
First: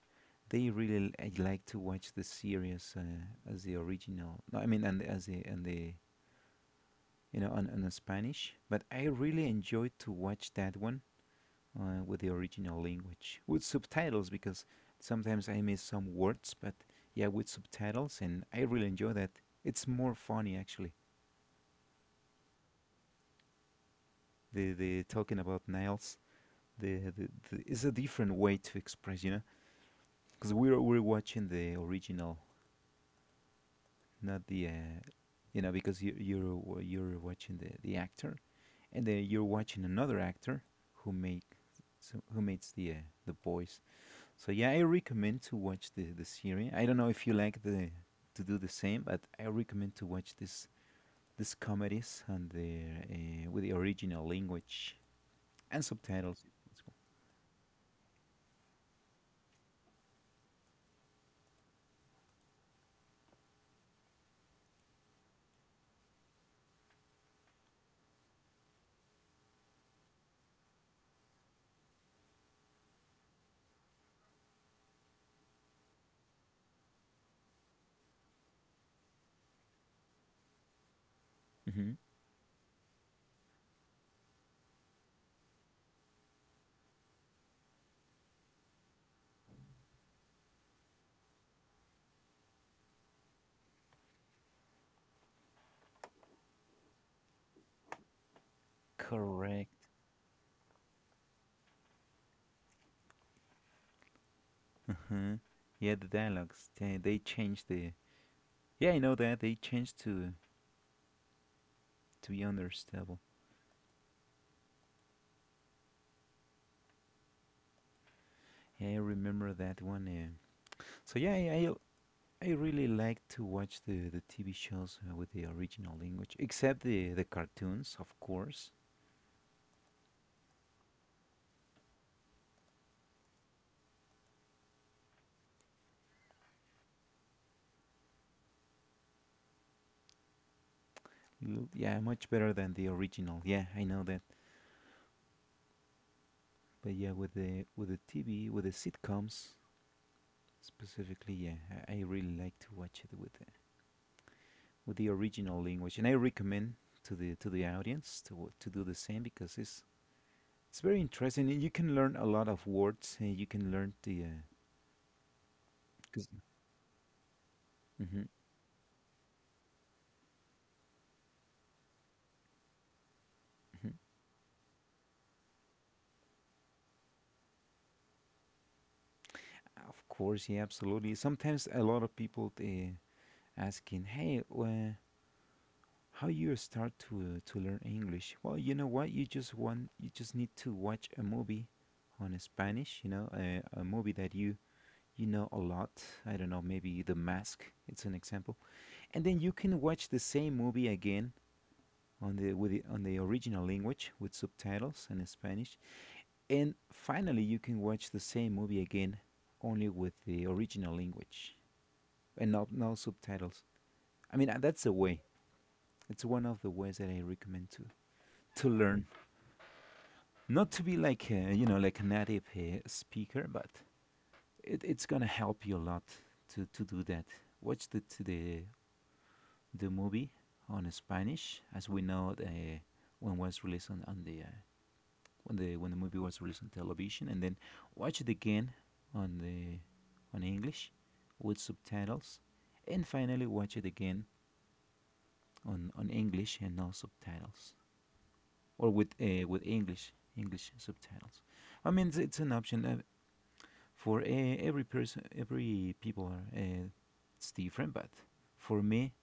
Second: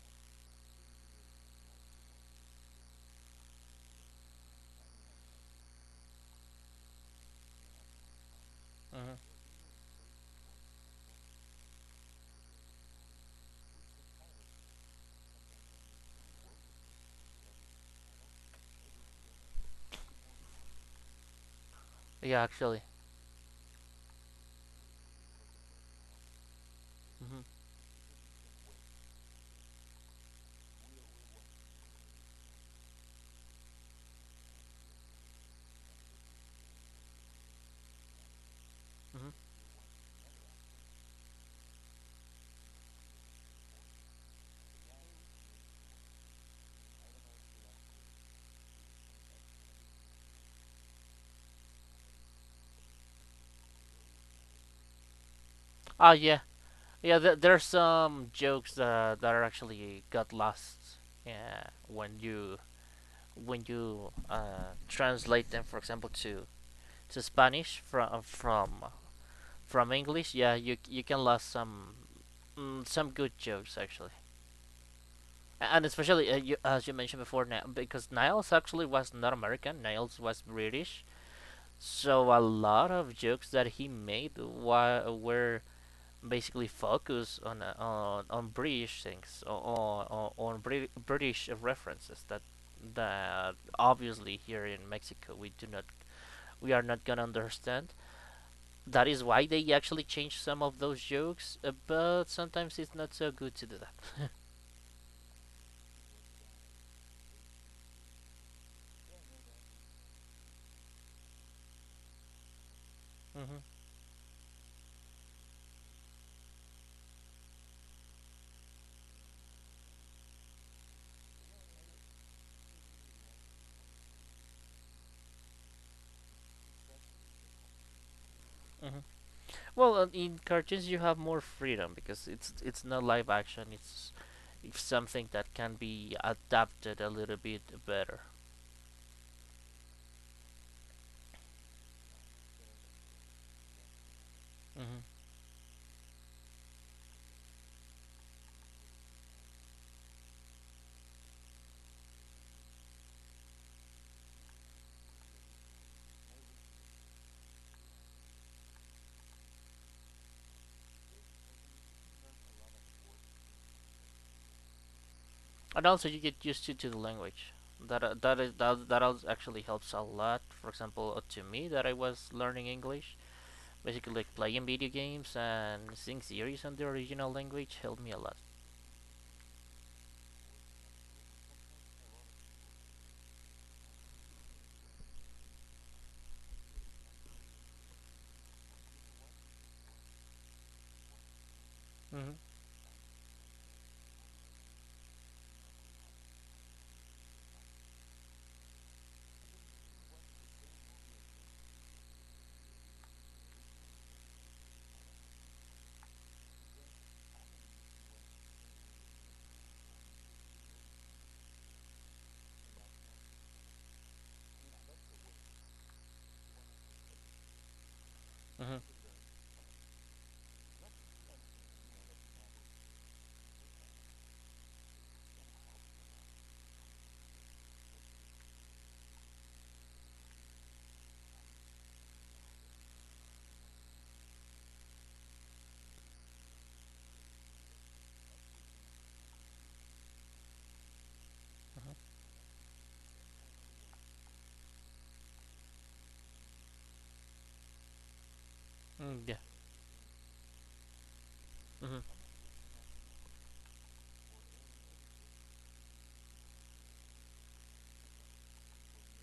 Speaker 1: they really like to watch the series as the original. No, I mean, and as the and the you know, on the Spanish. But I
Speaker 2: Mhm.
Speaker 1: really enjoyed to watch that one with the original language, with subtitles, because sometimes I miss some words, but yeah, with subtitles, and I really enjoy that. It's more funny, actually.
Speaker 2: Yeah, actually.
Speaker 1: The talking about Niles, the, the,
Speaker 2: Mhm.
Speaker 1: the is a different way to express, you know, because we're watching the original, not the, you know, because you're watching the actor and then
Speaker 2: Mhm.
Speaker 1: you're watching another actor who make who makes the voice. So yeah, I recommend to watch the series. I don't know if you like the to do the same, but I recommend to watch this comedies and the with the original language and
Speaker 2: Ah, yeah.
Speaker 1: subtitles.
Speaker 2: Yeah, there's some jokes that that are actually got lost. Yeah, when you translate them, for example, to Spanish from English, yeah, you can lose some some good jokes actually, and especially as you mentioned before, now, because Niles actually was not American. Niles was British,
Speaker 1: Mm-hmm.
Speaker 2: so a lot of jokes that he made were basically focused on on British things or on British references that that obviously here in Mexico we do not we are not gonna understand that is why they
Speaker 1: Correct.
Speaker 2: actually change some of those jokes, but sometimes it's not so good to do that.
Speaker 1: Uh-huh. Yeah, the dialogues they changed the. Yeah, I know that they changed to be understandable.
Speaker 2: Hmm.
Speaker 1: Yeah, I remember that one. So yeah, I really like to watch the TV shows with the original language, except the cartoons, of course.
Speaker 2: Hmm. Well, in cartoons you have more freedom because it's not live action. It's something that can be adapted a little bit better.
Speaker 1: Mm, yeah, much better than the original. Yeah, I know that.
Speaker 2: Hmm.
Speaker 1: But yeah, with the TV, with the sitcoms specifically, yeah, I really like to watch it with the original language, and I recommend to the audience to do the same because it's very interesting, and you can learn a lot of words, and you can learn
Speaker 2: And also you
Speaker 1: 'cause-
Speaker 2: get used to the language.
Speaker 1: Mhm,
Speaker 2: That is that actually helps a lot. For example, to me that I was learning English,
Speaker 1: mhm.
Speaker 2: basically like playing video games and seeing series on the original language helped me a lot.
Speaker 1: Of course, yeah, absolutely. Sometimes a lot of people asking, "Hey, how you start to learn English?" Well, you know what? You just need to watch a movie
Speaker 2: Hmm.
Speaker 1: on Spanish. You know, a movie that you know a lot. I don't know, maybe The Mask. It's an example, and then you can watch the same movie again on the original language with subtitles in Spanish, and finally you can watch the same movie again only with the original language and not no subtitles. I mean, that's a way. It's one of the ways that I recommend to
Speaker 2: Hmm.
Speaker 1: learn, not to be like a, you know, like a native speaker, but it's gonna help you a lot to do that. Watch the to the The movie on Spanish, as we know the when was released on the when the movie was released on television, and then watch it again on the on English with
Speaker 2: Mm-hmm.
Speaker 1: subtitles, and finally watch it again on English and no subtitles, or
Speaker 2: Mm, yeah.
Speaker 1: with English subtitles. I
Speaker 2: Mm-hmm.
Speaker 1: mean, it's an option for every person, every people. It's different, but for me,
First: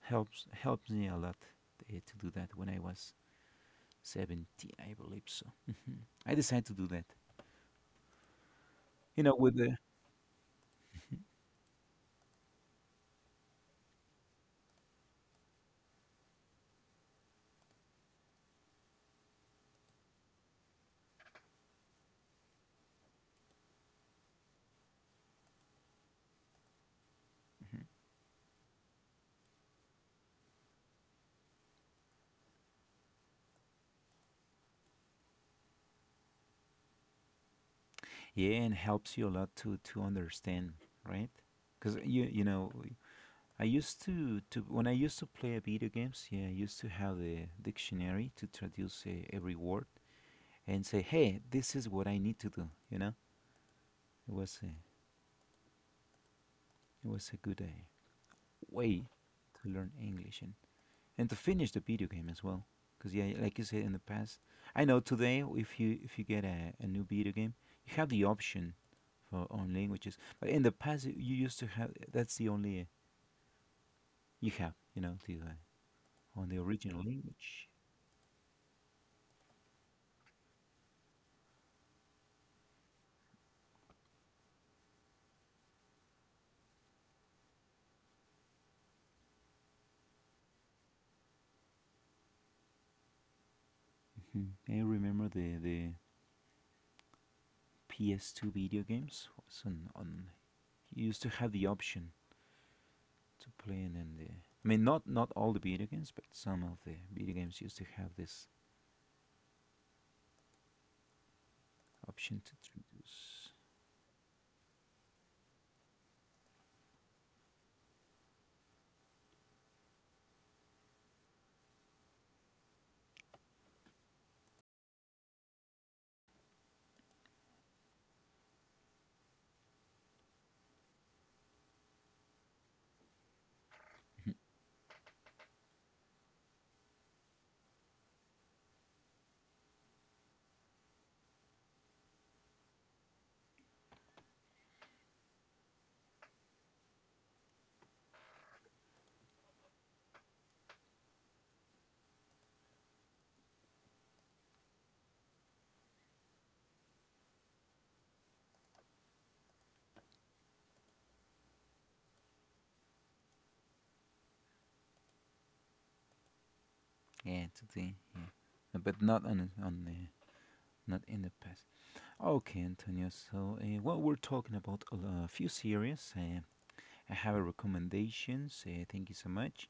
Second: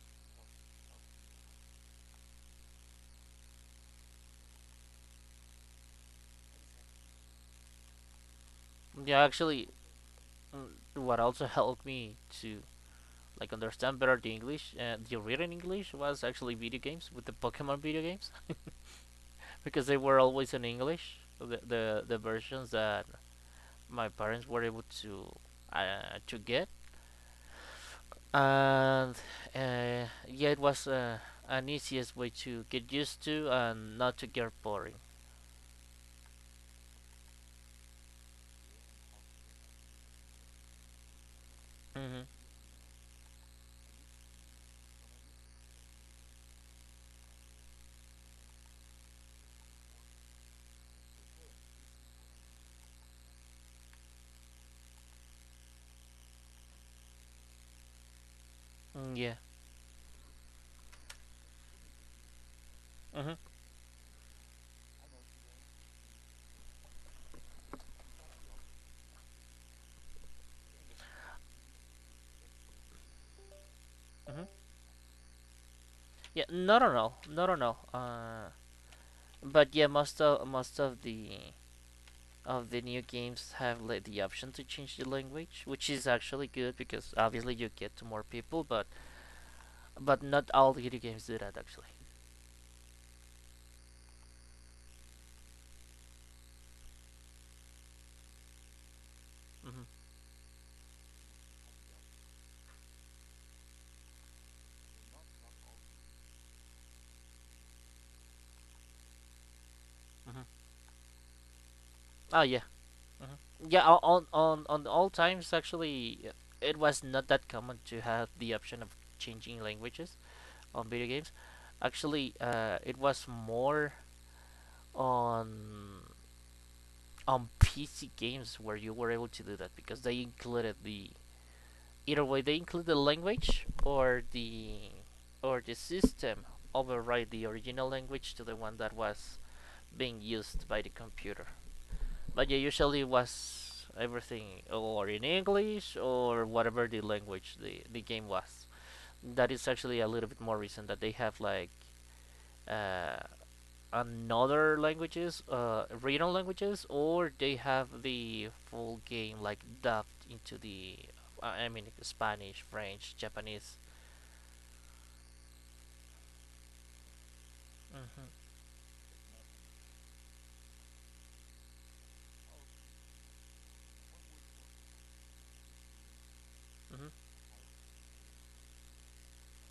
Speaker 1: helps me a lot to do that. When I was 17, I believe so. Mhm. I decided to do that.
Speaker 2: Yeah,
Speaker 1: You know, with
Speaker 2: actually,
Speaker 1: the
Speaker 2: mm, what also helped me to like understand better the English and the written English was actually video games with the Pokemon video games because they were always in English. The versions that my parents were able to get, and yeah, it was an easiest way to get used to and not to get boring.
Speaker 1: Yeah, and helps you a lot to understand, right? Because
Speaker 2: Mm-hmm.
Speaker 1: you know, I used to when I used to play video games, yeah, I used to have the dictionary to traduce every word and say, "Hey, this is what I need to do." You know, it was a good way
Speaker 2: Mm, yeah.
Speaker 1: to learn English and to finish the video game as well. Because yeah,
Speaker 2: Mm-hmm.
Speaker 1: like you said in the past, I know today if you get a new video game, you have the option for own languages. But in the past, you used to have that's the only
Speaker 2: Mm-hmm.
Speaker 1: you have, you know, the
Speaker 2: Yeah.
Speaker 1: on the
Speaker 2: Not at
Speaker 1: original
Speaker 2: all. Not at
Speaker 1: language.
Speaker 2: all. But yeah, most of the new games have like, the option to change the language, which is actually good because obviously you get to more people. But not all video games do that actually.
Speaker 1: Mhm. I remember the PS2 video games was
Speaker 2: Mm-hmm.
Speaker 1: on you used to have the option to playing in the. I mean, not not all the video games, but some of the video games used to have this
Speaker 2: Mm-hmm. Oh
Speaker 1: option to
Speaker 2: yeah. Hmm.
Speaker 1: reduce.
Speaker 2: Yeah, on all times actually, it was not that common to have the option of changing languages on video games. Actually, it was more on on PC games where you were able to do that because they included the either way, they include the language
Speaker 1: Mhm,
Speaker 2: or the system override the original language to the one that was being used by the computer. But yeah, usually it was everything or in English or whatever the language the game was. That is actually a little bit more recent that they have like uh, another languages, regional languages, or they have the full game like dubbed into the, I mean, Spanish, French, Japanese.
Speaker 1: yeah, to the yeah.
Speaker 2: Hmm.
Speaker 1: But not on the, not in the past. Okay, Antonio. So, well, we're talking about a few series.
Speaker 2: Hmm.
Speaker 1: I have a recommendations. Thank you so much.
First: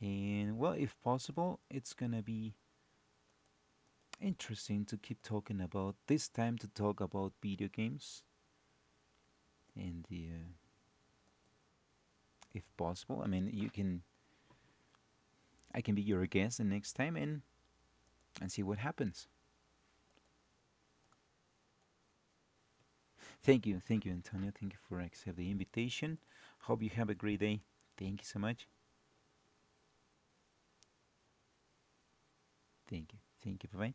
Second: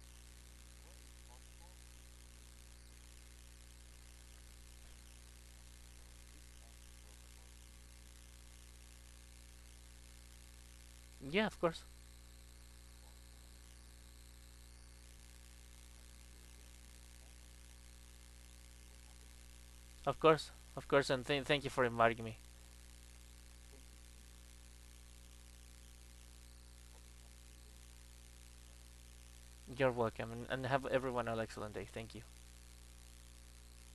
Speaker 1: And well, if possible, it's gonna be interesting to keep talking about this time to talk about video games and the.
Speaker 2: Yeah,
Speaker 1: If possible. I mean, you can I can be your guest the next time and see what happens.
Speaker 2: of course, and thank you for inviting me.
Speaker 1: Thank you. Thank you, Antonio. Thank you for accepting the invitation. Hope you have a great day. Thank you so much.
Speaker 2: You're welcome, and have everyone an excellent day. Thank you.
Speaker 1: Thank you. Thank you. Bye bye.